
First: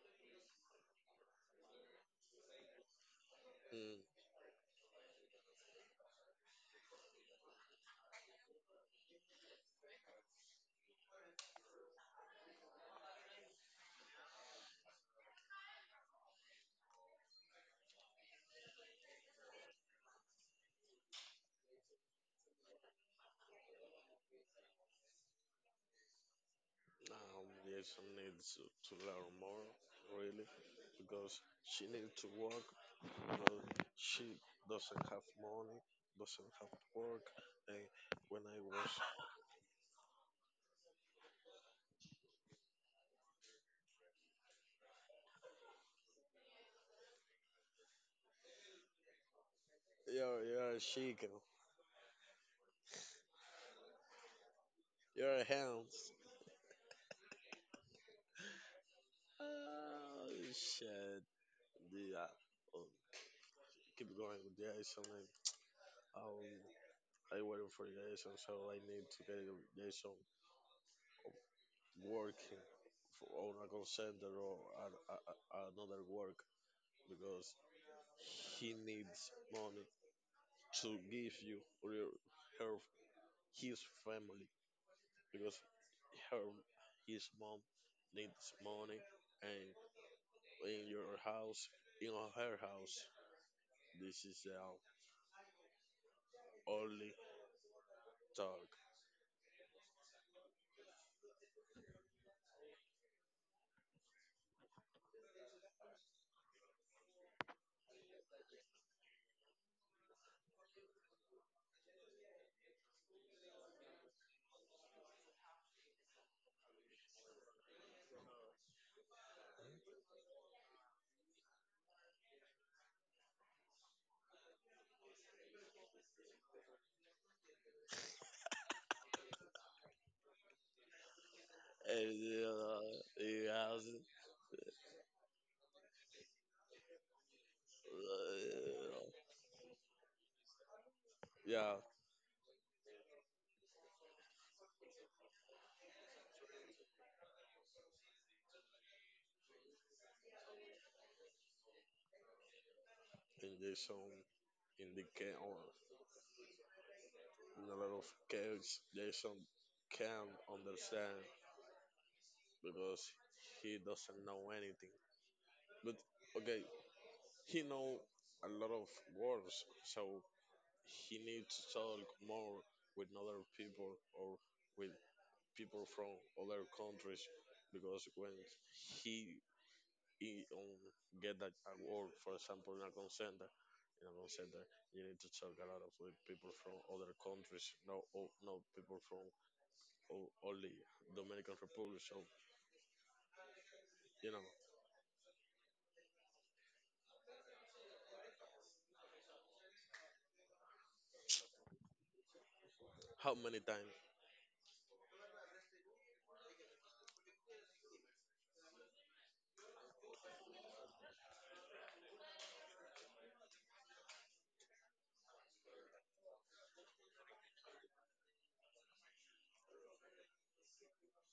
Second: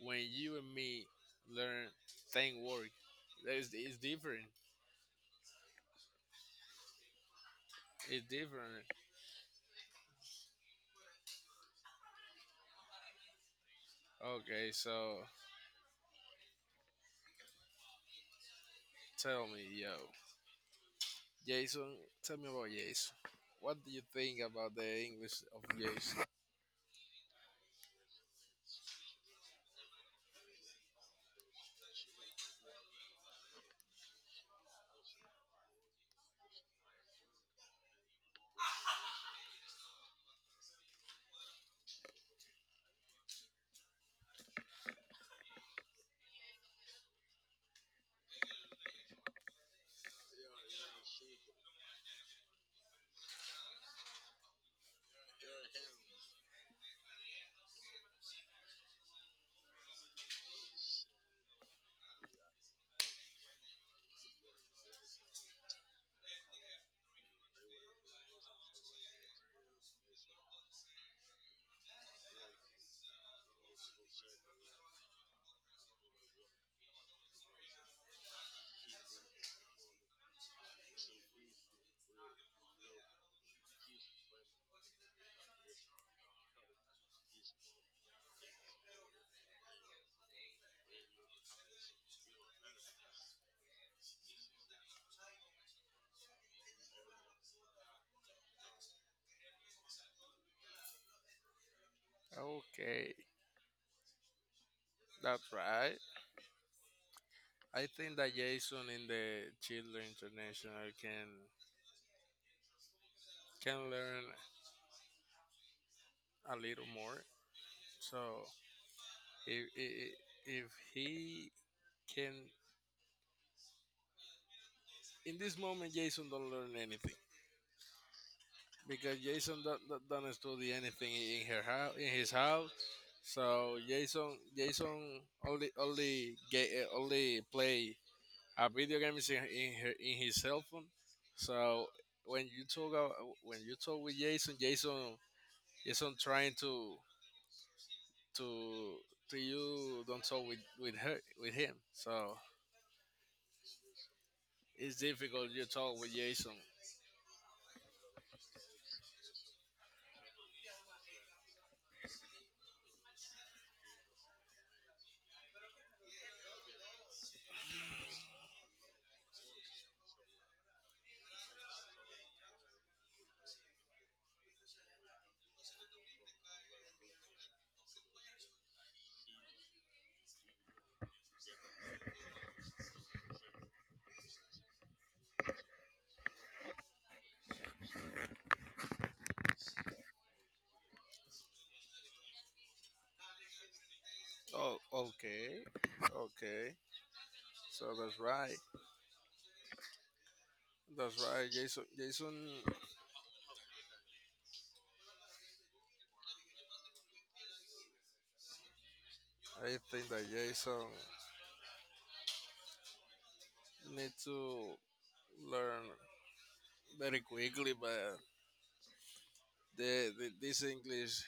[SPEAKER 2] When you and me learn ten word, it's
[SPEAKER 1] Mm.
[SPEAKER 2] different. It's different. Okay, so tell me, yo, Jason, tell me about Jason. What do you think about the English of Jason?
[SPEAKER 1] Yes, I need to learn more, really, because she needs to work. You know, she doesn't have money, doesn't have work. And when I was, you're a chicken, you're a hands. Oh shit! Yeah, oh, keep going with Jason. And, um, I waiting for Jason, so I need to get Jason working for on a call center or another work because He needs money to give you real her his family because her his mom needs money and in your house in her house this is our only talk
[SPEAKER 2] Okay, that's right. I think that Jason in the Children International can learn a little more. So if if, if he can, in this moment, Jason don't learn anything, because Jason don't study anything in her house, in
[SPEAKER 1] and
[SPEAKER 2] his house.
[SPEAKER 1] he
[SPEAKER 2] So
[SPEAKER 1] has
[SPEAKER 2] Jason only get, only play a video
[SPEAKER 1] uh,
[SPEAKER 2] games in in his cell phone.
[SPEAKER 1] yeah
[SPEAKER 2] So when you talk with Jason Jason trying to to you don't talk with her with him. So
[SPEAKER 1] and there's some in
[SPEAKER 2] it's
[SPEAKER 1] the can
[SPEAKER 2] difficult
[SPEAKER 1] or
[SPEAKER 2] you talk with Jason.
[SPEAKER 1] in a lot of kids there's some can not understand because he doesn't know anything but okay He know a lot of words, so he needs to talk more with other people or with people from other countries because when he, he um, get that award, for example, in a consent, you need to talk a lot of with people from other countries, no, no people from only Dominican Republic. So you know
[SPEAKER 2] Oh, okay, okay. So that's right. That's right, Jason. Jason,
[SPEAKER 1] how many times
[SPEAKER 2] I think that Jason need to learn very quickly, but the this English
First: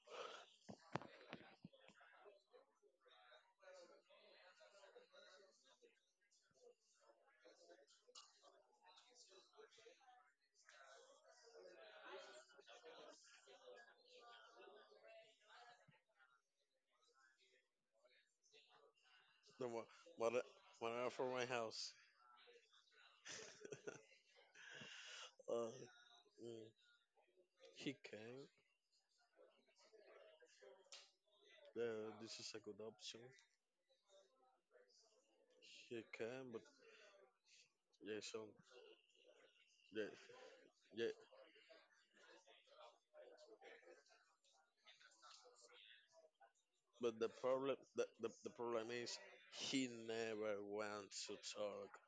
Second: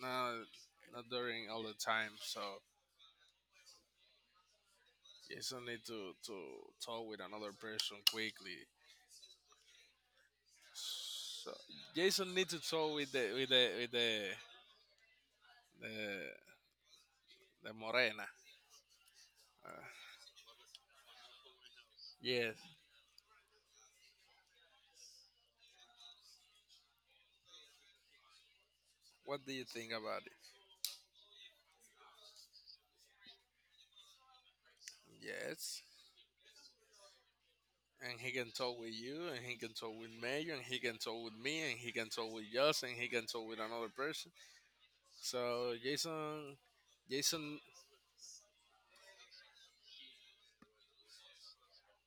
[SPEAKER 2] not during all the time. So Jason need to talk with another person quickly. So Jason need to talk with the, the Morena.
[SPEAKER 1] the
[SPEAKER 2] Uh,
[SPEAKER 1] one- when I, when I from my house.
[SPEAKER 2] yes.
[SPEAKER 1] Uh, mm, he came.
[SPEAKER 2] What do you think about it?
[SPEAKER 1] Yeah, this is a good option.
[SPEAKER 2] Yes.
[SPEAKER 1] He can, but
[SPEAKER 2] And he
[SPEAKER 1] Jason,
[SPEAKER 2] can talk with you, and he can talk
[SPEAKER 1] yeah,
[SPEAKER 2] with Mayor, and he can
[SPEAKER 1] yeah.
[SPEAKER 2] talk with me, and he can talk with us, and he can talk with another person. So Jason,
[SPEAKER 1] But the
[SPEAKER 2] Jason,
[SPEAKER 1] problem, the problem is, he never wants to talk.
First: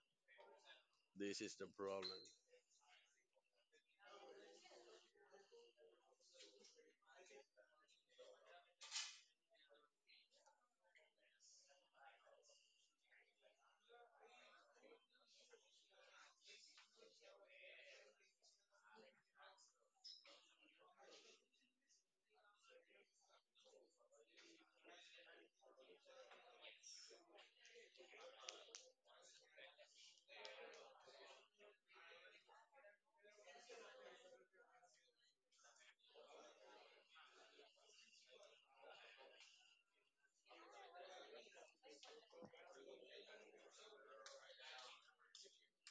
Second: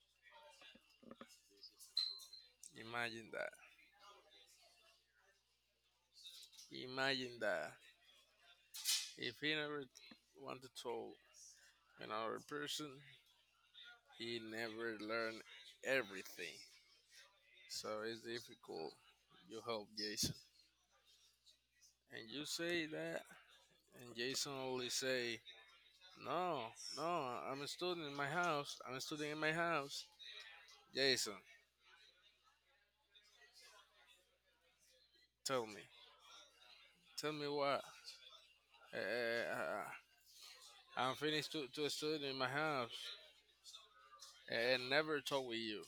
[SPEAKER 1] This is the problem.
[SPEAKER 2] imagine that. Imagine that. If he never wanted to tell another person, he never learned everything. So it's difficult. You help Jason, and you say that, and Jason only say, "No, no, I'm a student in my house. I'm a student in my house." Jason, tell me, tell me what. Uh, I'm finished to a student in my house and never talk with you,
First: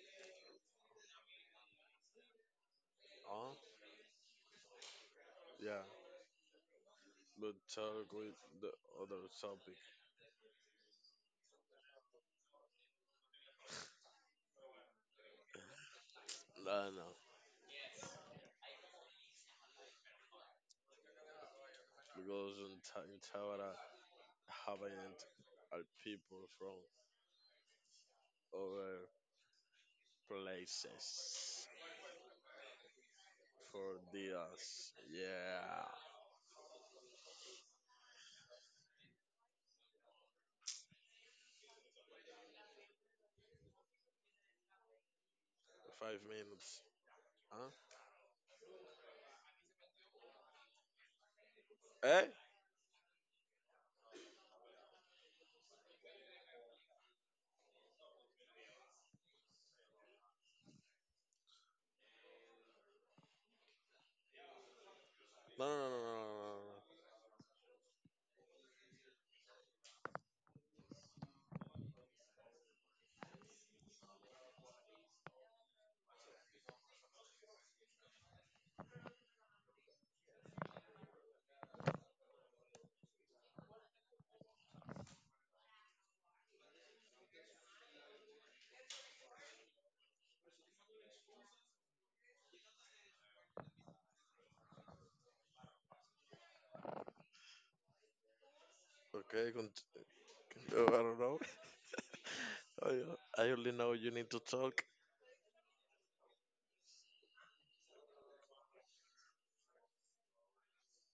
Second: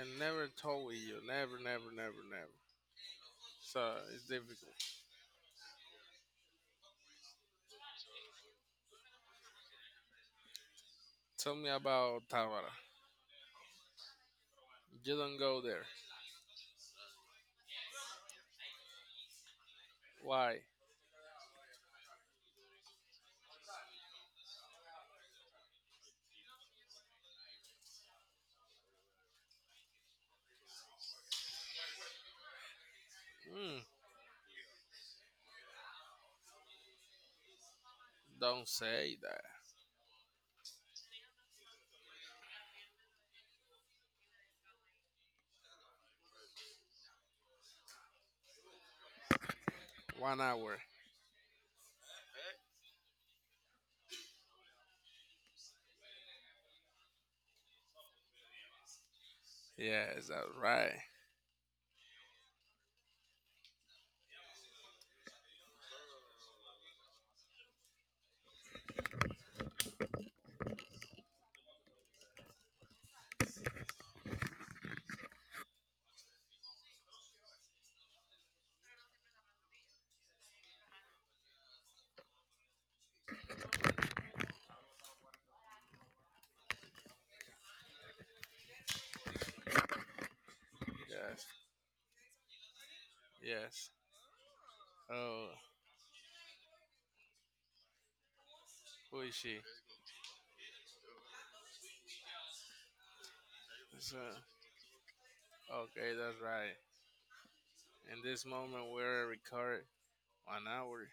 [SPEAKER 2] and never told you. Never, never, never, never.
[SPEAKER 1] Huh?
[SPEAKER 2] So it's difficult.
[SPEAKER 1] Yeah, but talk with the other topic.
[SPEAKER 2] Tell me about Tabara. You don't go there.
[SPEAKER 1] No, no,
[SPEAKER 2] Why?
[SPEAKER 1] because in, in Tawara, Hawaiian are people from other places
[SPEAKER 2] Mm,
[SPEAKER 1] for dias. Yeah,
[SPEAKER 2] don't say that.
[SPEAKER 1] 5 minutes. Huh?
[SPEAKER 2] 1 hour.
[SPEAKER 1] Eh?
[SPEAKER 2] Yes, that's right.
[SPEAKER 1] No.
[SPEAKER 2] Yes, yes. Oh, who is
[SPEAKER 1] Okay,
[SPEAKER 2] she?
[SPEAKER 1] oh, I don't know. I only know you
[SPEAKER 2] So,
[SPEAKER 1] need to talk.
[SPEAKER 2] okay, that's right. In this moment, we're recording 1 hour.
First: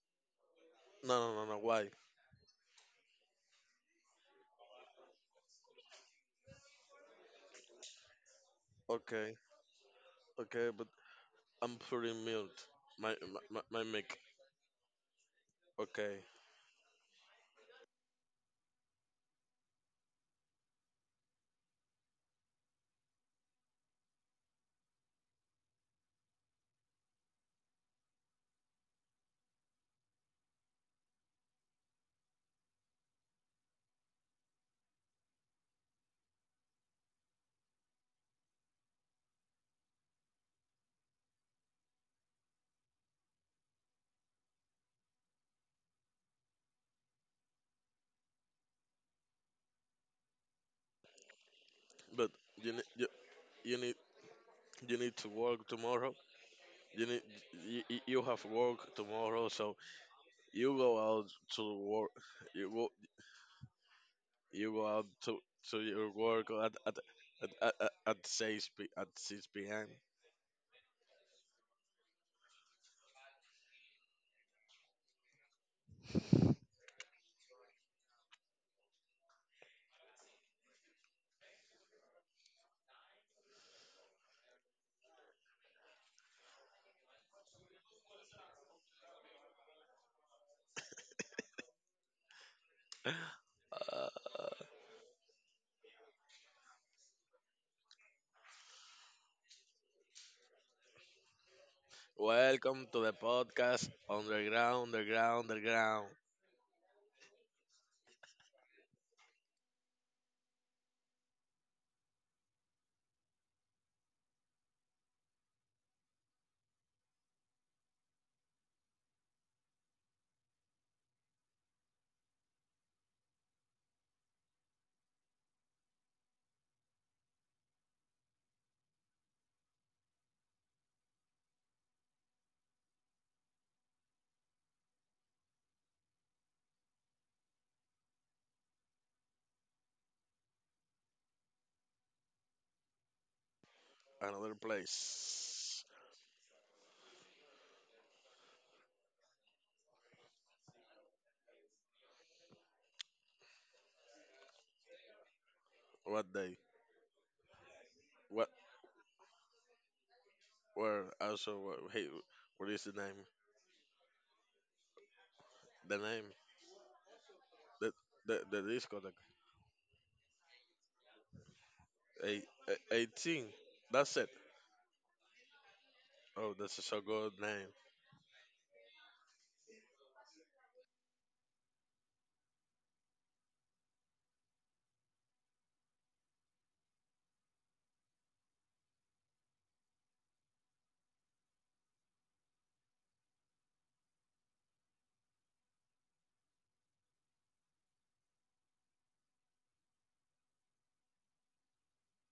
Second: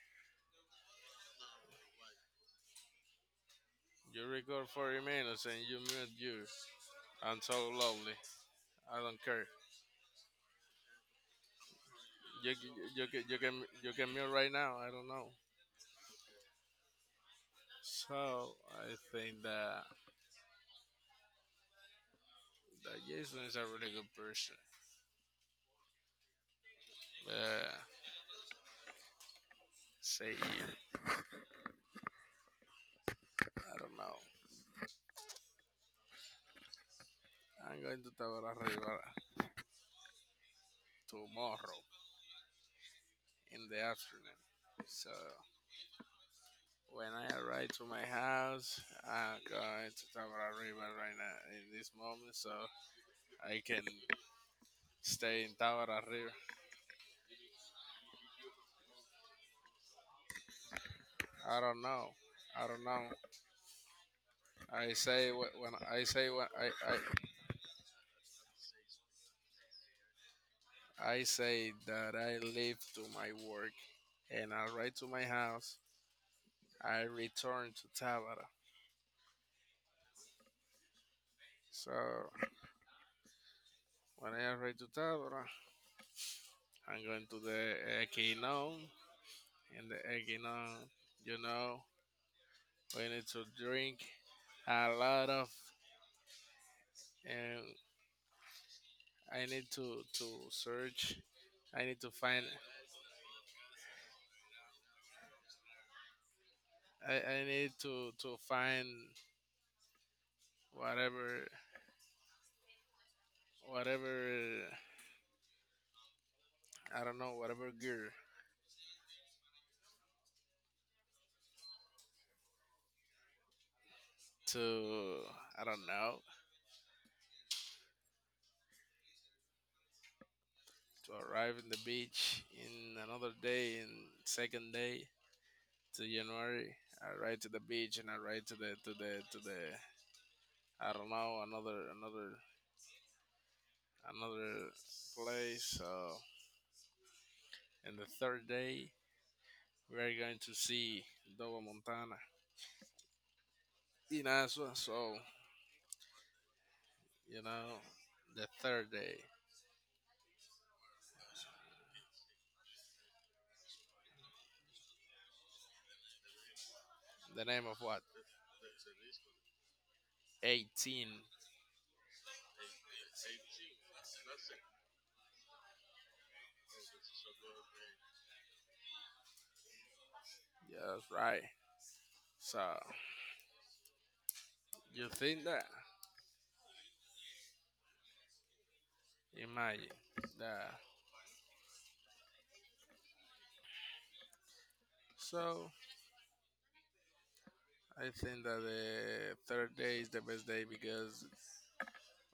[SPEAKER 1] No, no, no, no. Why?
[SPEAKER 2] You record 40 minutes and you mute you. I'm so lovely. I don't
[SPEAKER 1] Okay,
[SPEAKER 2] care.
[SPEAKER 1] okay, but I'm pretty
[SPEAKER 2] You,
[SPEAKER 1] mute.
[SPEAKER 2] you, you,
[SPEAKER 1] My
[SPEAKER 2] can, you,
[SPEAKER 1] my,
[SPEAKER 2] can,
[SPEAKER 1] my my
[SPEAKER 2] you can
[SPEAKER 1] mic.
[SPEAKER 2] mute right now. I don't know.
[SPEAKER 1] Okay,
[SPEAKER 2] So I think that Jason is a really good person. But seguir, I don't know. I'm going to Tabor River tomorrow in the afternoon. So when I arrive to my house, I'm going to Tabor River right now in this
[SPEAKER 1] but
[SPEAKER 2] moment, so
[SPEAKER 1] you need you,
[SPEAKER 2] I
[SPEAKER 1] you
[SPEAKER 2] can
[SPEAKER 1] need you need to
[SPEAKER 2] stay in
[SPEAKER 1] work
[SPEAKER 2] Tabor
[SPEAKER 1] tomorrow.
[SPEAKER 2] River.
[SPEAKER 1] You need you have work tomorrow, so you go out
[SPEAKER 2] I
[SPEAKER 1] to
[SPEAKER 2] don't know.
[SPEAKER 1] work.
[SPEAKER 2] I
[SPEAKER 1] You
[SPEAKER 2] don't
[SPEAKER 1] go
[SPEAKER 2] know.
[SPEAKER 1] you go
[SPEAKER 2] I
[SPEAKER 1] out
[SPEAKER 2] say
[SPEAKER 1] to
[SPEAKER 2] wh-
[SPEAKER 1] to your
[SPEAKER 2] when
[SPEAKER 1] work at six p.m.
[SPEAKER 2] I say that I leave to my work and I ride to my house. I return to Tabara. So when I arrive to Tabara, I'm going to the Equinon. And the Equinon, you know, we need to drink a lot of, and I need to search. I need to find.
[SPEAKER 1] Welcome to the podcast Underground, Underground, Underground.
[SPEAKER 2] I need to find whatever whatever I don't know whatever gear to I don't know to arrive in the beach in another day in second day to January. I ride to the beach and I ride to the I don't know another
[SPEAKER 1] Another
[SPEAKER 2] another place.
[SPEAKER 1] place.
[SPEAKER 2] So and the third day we are going to see Doba Montana in Aswa. So
[SPEAKER 1] What day?
[SPEAKER 2] you know the
[SPEAKER 1] What?
[SPEAKER 2] third day
[SPEAKER 1] Where? Also, what, hey, what is the name? The name?
[SPEAKER 2] the name of
[SPEAKER 1] The
[SPEAKER 2] what
[SPEAKER 1] the discotheque.
[SPEAKER 2] 18.
[SPEAKER 1] 18. That's it. Oh, that's a so good name.
[SPEAKER 2] Yes, right. So you think that imagine that so I think that the third day is the best day, because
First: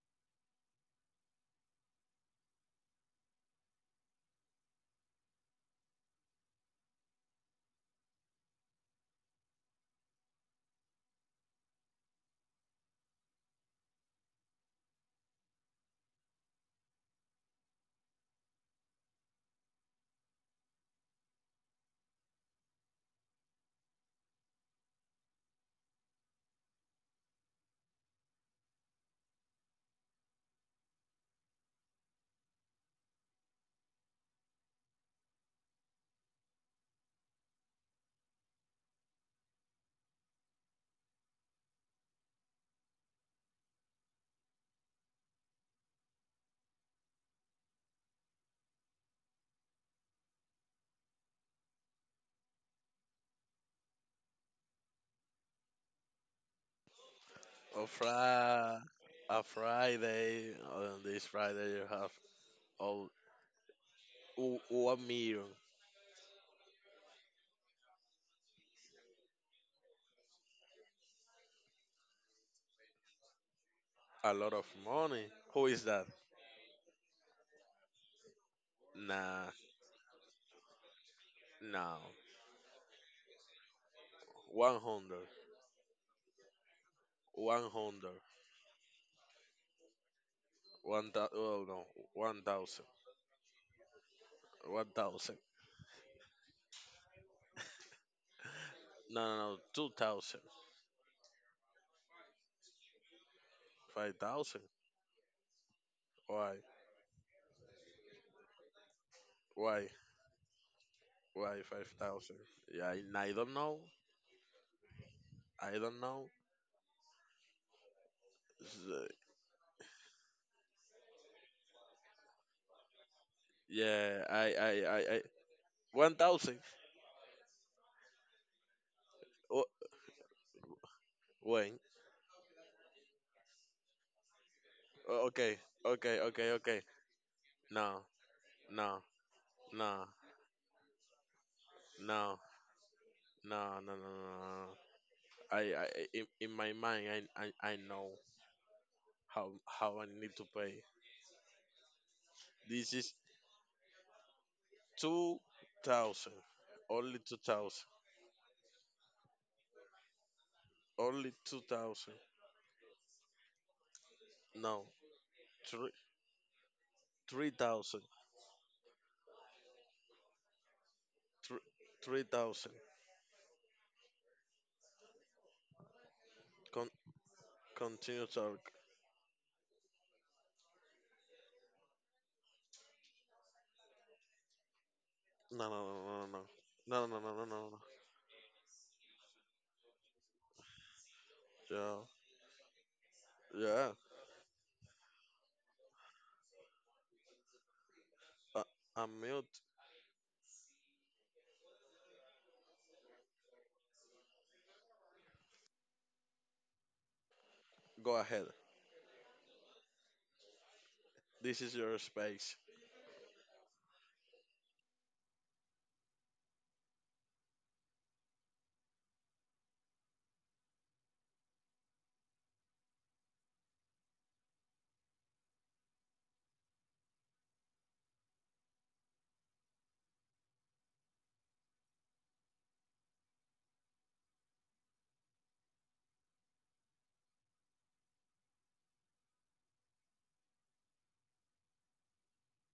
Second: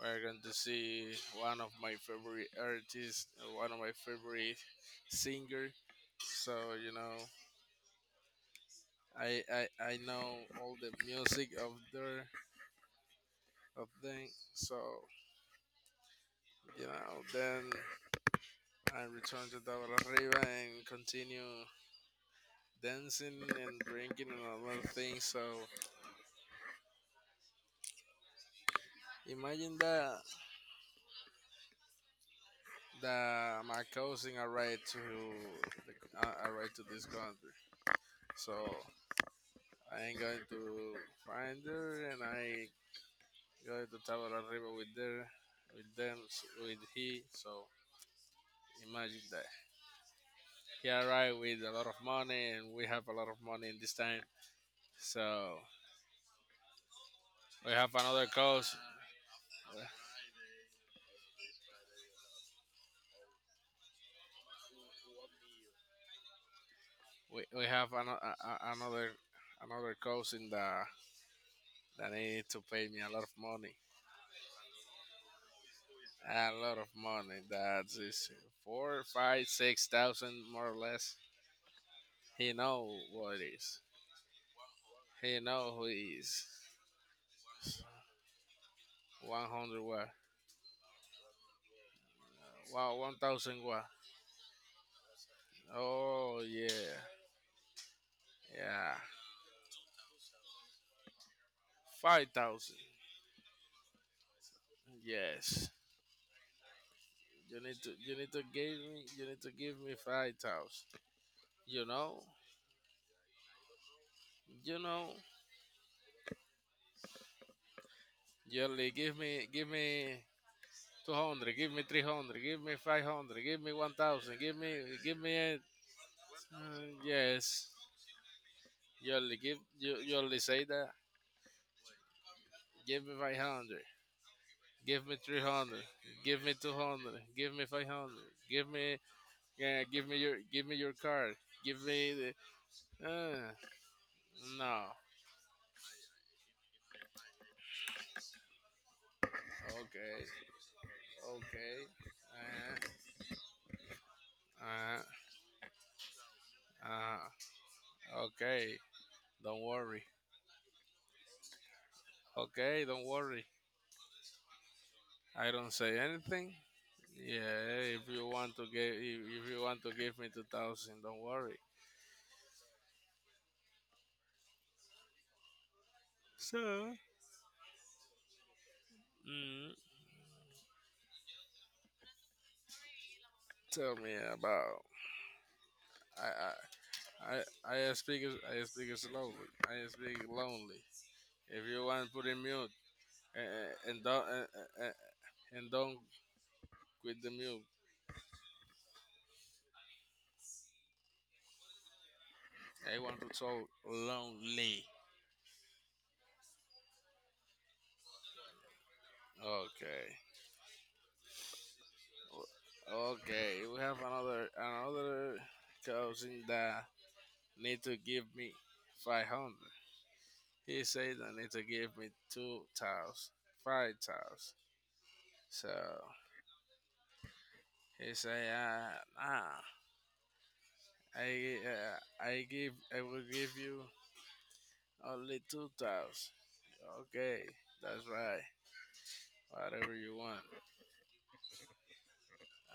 [SPEAKER 2] we're going to see one of my favorite artists, one of my favorite singer. So you know, I know all the music of their of them. So you know, then I return to Tabla Arriba and continue dancing and drinking and a lot of things. So imagine that my cousin arrived to the, arrived to this country. So I'm going to find her, and I going to travel arriba with her, with them, with he. So imagine that he arrived with a lot of money and we have a lot of money in this time. So we
[SPEAKER 1] A
[SPEAKER 2] have
[SPEAKER 1] Fri
[SPEAKER 2] another coach.
[SPEAKER 1] a Friday. On this Friday, you have all 1,000,000.
[SPEAKER 2] We have another another coach in the that need to pay me a lot of money.
[SPEAKER 1] A lot of money. Who is that?
[SPEAKER 2] A lot of money. That is four, five,
[SPEAKER 1] Nah,
[SPEAKER 2] 6,000, more or less.
[SPEAKER 1] no.
[SPEAKER 2] He know what it is.
[SPEAKER 1] 100.
[SPEAKER 2] He know who he is.
[SPEAKER 1] 100.
[SPEAKER 2] 100 watt.
[SPEAKER 1] 1,000. Oh no, one thousand.
[SPEAKER 2] Wow, 1,000 watt.
[SPEAKER 1] 1,000.
[SPEAKER 2] Oh, yeah. Yeah.
[SPEAKER 1] No, no, no. 2,000.
[SPEAKER 2] 5,000.
[SPEAKER 1] 5,000.
[SPEAKER 2] Yes.
[SPEAKER 1] Why?
[SPEAKER 2] You need to give
[SPEAKER 1] Why?
[SPEAKER 2] me 5,000.
[SPEAKER 1] Why
[SPEAKER 2] You
[SPEAKER 1] five
[SPEAKER 2] know?
[SPEAKER 1] thousand? Yeah, I don't know.
[SPEAKER 2] You know?
[SPEAKER 1] I don't know.
[SPEAKER 2] Yearly
[SPEAKER 1] Z-
[SPEAKER 2] give me 200, give me 300, give me 500, give me
[SPEAKER 1] Yeah,
[SPEAKER 2] 1,000,
[SPEAKER 1] I, I, I,
[SPEAKER 2] give
[SPEAKER 1] I.
[SPEAKER 2] me it.
[SPEAKER 1] 1,000.
[SPEAKER 2] Uh, yes. Yearly give
[SPEAKER 1] Oh,
[SPEAKER 2] you yearly say that.
[SPEAKER 1] wait.
[SPEAKER 2] Give me 500. Give me
[SPEAKER 1] Okay,
[SPEAKER 2] 300.
[SPEAKER 1] okay,
[SPEAKER 2] Give
[SPEAKER 1] okay,
[SPEAKER 2] me
[SPEAKER 1] okay.
[SPEAKER 2] 200. Give me
[SPEAKER 1] No,
[SPEAKER 2] 500. Give me,
[SPEAKER 1] no,
[SPEAKER 2] yeah,
[SPEAKER 1] no,
[SPEAKER 2] give me your card. Give me
[SPEAKER 1] no,
[SPEAKER 2] the
[SPEAKER 1] no, no, no, no. no.
[SPEAKER 2] no.
[SPEAKER 1] In my mind, I know how I
[SPEAKER 2] Okay,
[SPEAKER 1] need to pay.
[SPEAKER 2] okay.
[SPEAKER 1] This is
[SPEAKER 2] Uh,
[SPEAKER 1] 2,000. Only
[SPEAKER 2] uh,
[SPEAKER 1] two
[SPEAKER 2] uh,
[SPEAKER 1] thousand.
[SPEAKER 2] okay. Don't worry.
[SPEAKER 1] Only 2,000.
[SPEAKER 2] Okay, don't worry.
[SPEAKER 1] No.
[SPEAKER 2] I don't
[SPEAKER 1] Three
[SPEAKER 2] say anything.
[SPEAKER 1] three
[SPEAKER 2] Yeah,
[SPEAKER 1] thousand.
[SPEAKER 2] if you want to give, if you want to give me 2,000, don't worry.
[SPEAKER 1] Three three thousand. Con-
[SPEAKER 2] So,
[SPEAKER 1] Continue talk.
[SPEAKER 2] mm, tell me about
[SPEAKER 1] No no no
[SPEAKER 2] I
[SPEAKER 1] no
[SPEAKER 2] I
[SPEAKER 1] no no no no no no no.
[SPEAKER 2] I speak, I speak slowly. I speak lonely. If you
[SPEAKER 1] no.
[SPEAKER 2] want, put in mute and
[SPEAKER 1] Yeah yeah.
[SPEAKER 2] don't and, and don't quit the milk.
[SPEAKER 1] Uh, I'm mute.
[SPEAKER 2] I want to so lonely.
[SPEAKER 1] Go ahead.
[SPEAKER 2] Okay.
[SPEAKER 1] This is your space.
[SPEAKER 2] O- Okay, we have another another cousin that need to give me 500. He said I need to give me two tiles, five tiles. So he say, nah, I will give you only two tiles. Okay, that's right. Whatever you want,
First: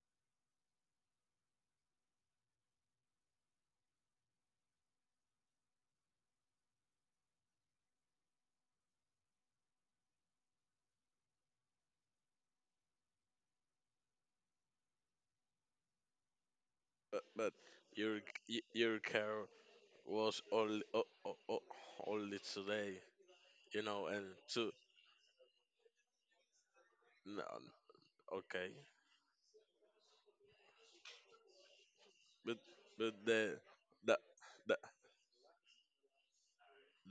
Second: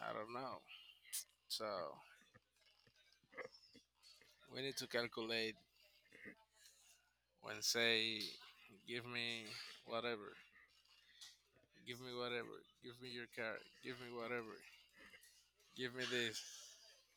[SPEAKER 2] I don't know. So we need to calculate when say, give me whatever, give me whatever, give me your car, give me whatever, give me this.
[SPEAKER 1] But your your care was only only today. You know and two. No. Okay. But but the the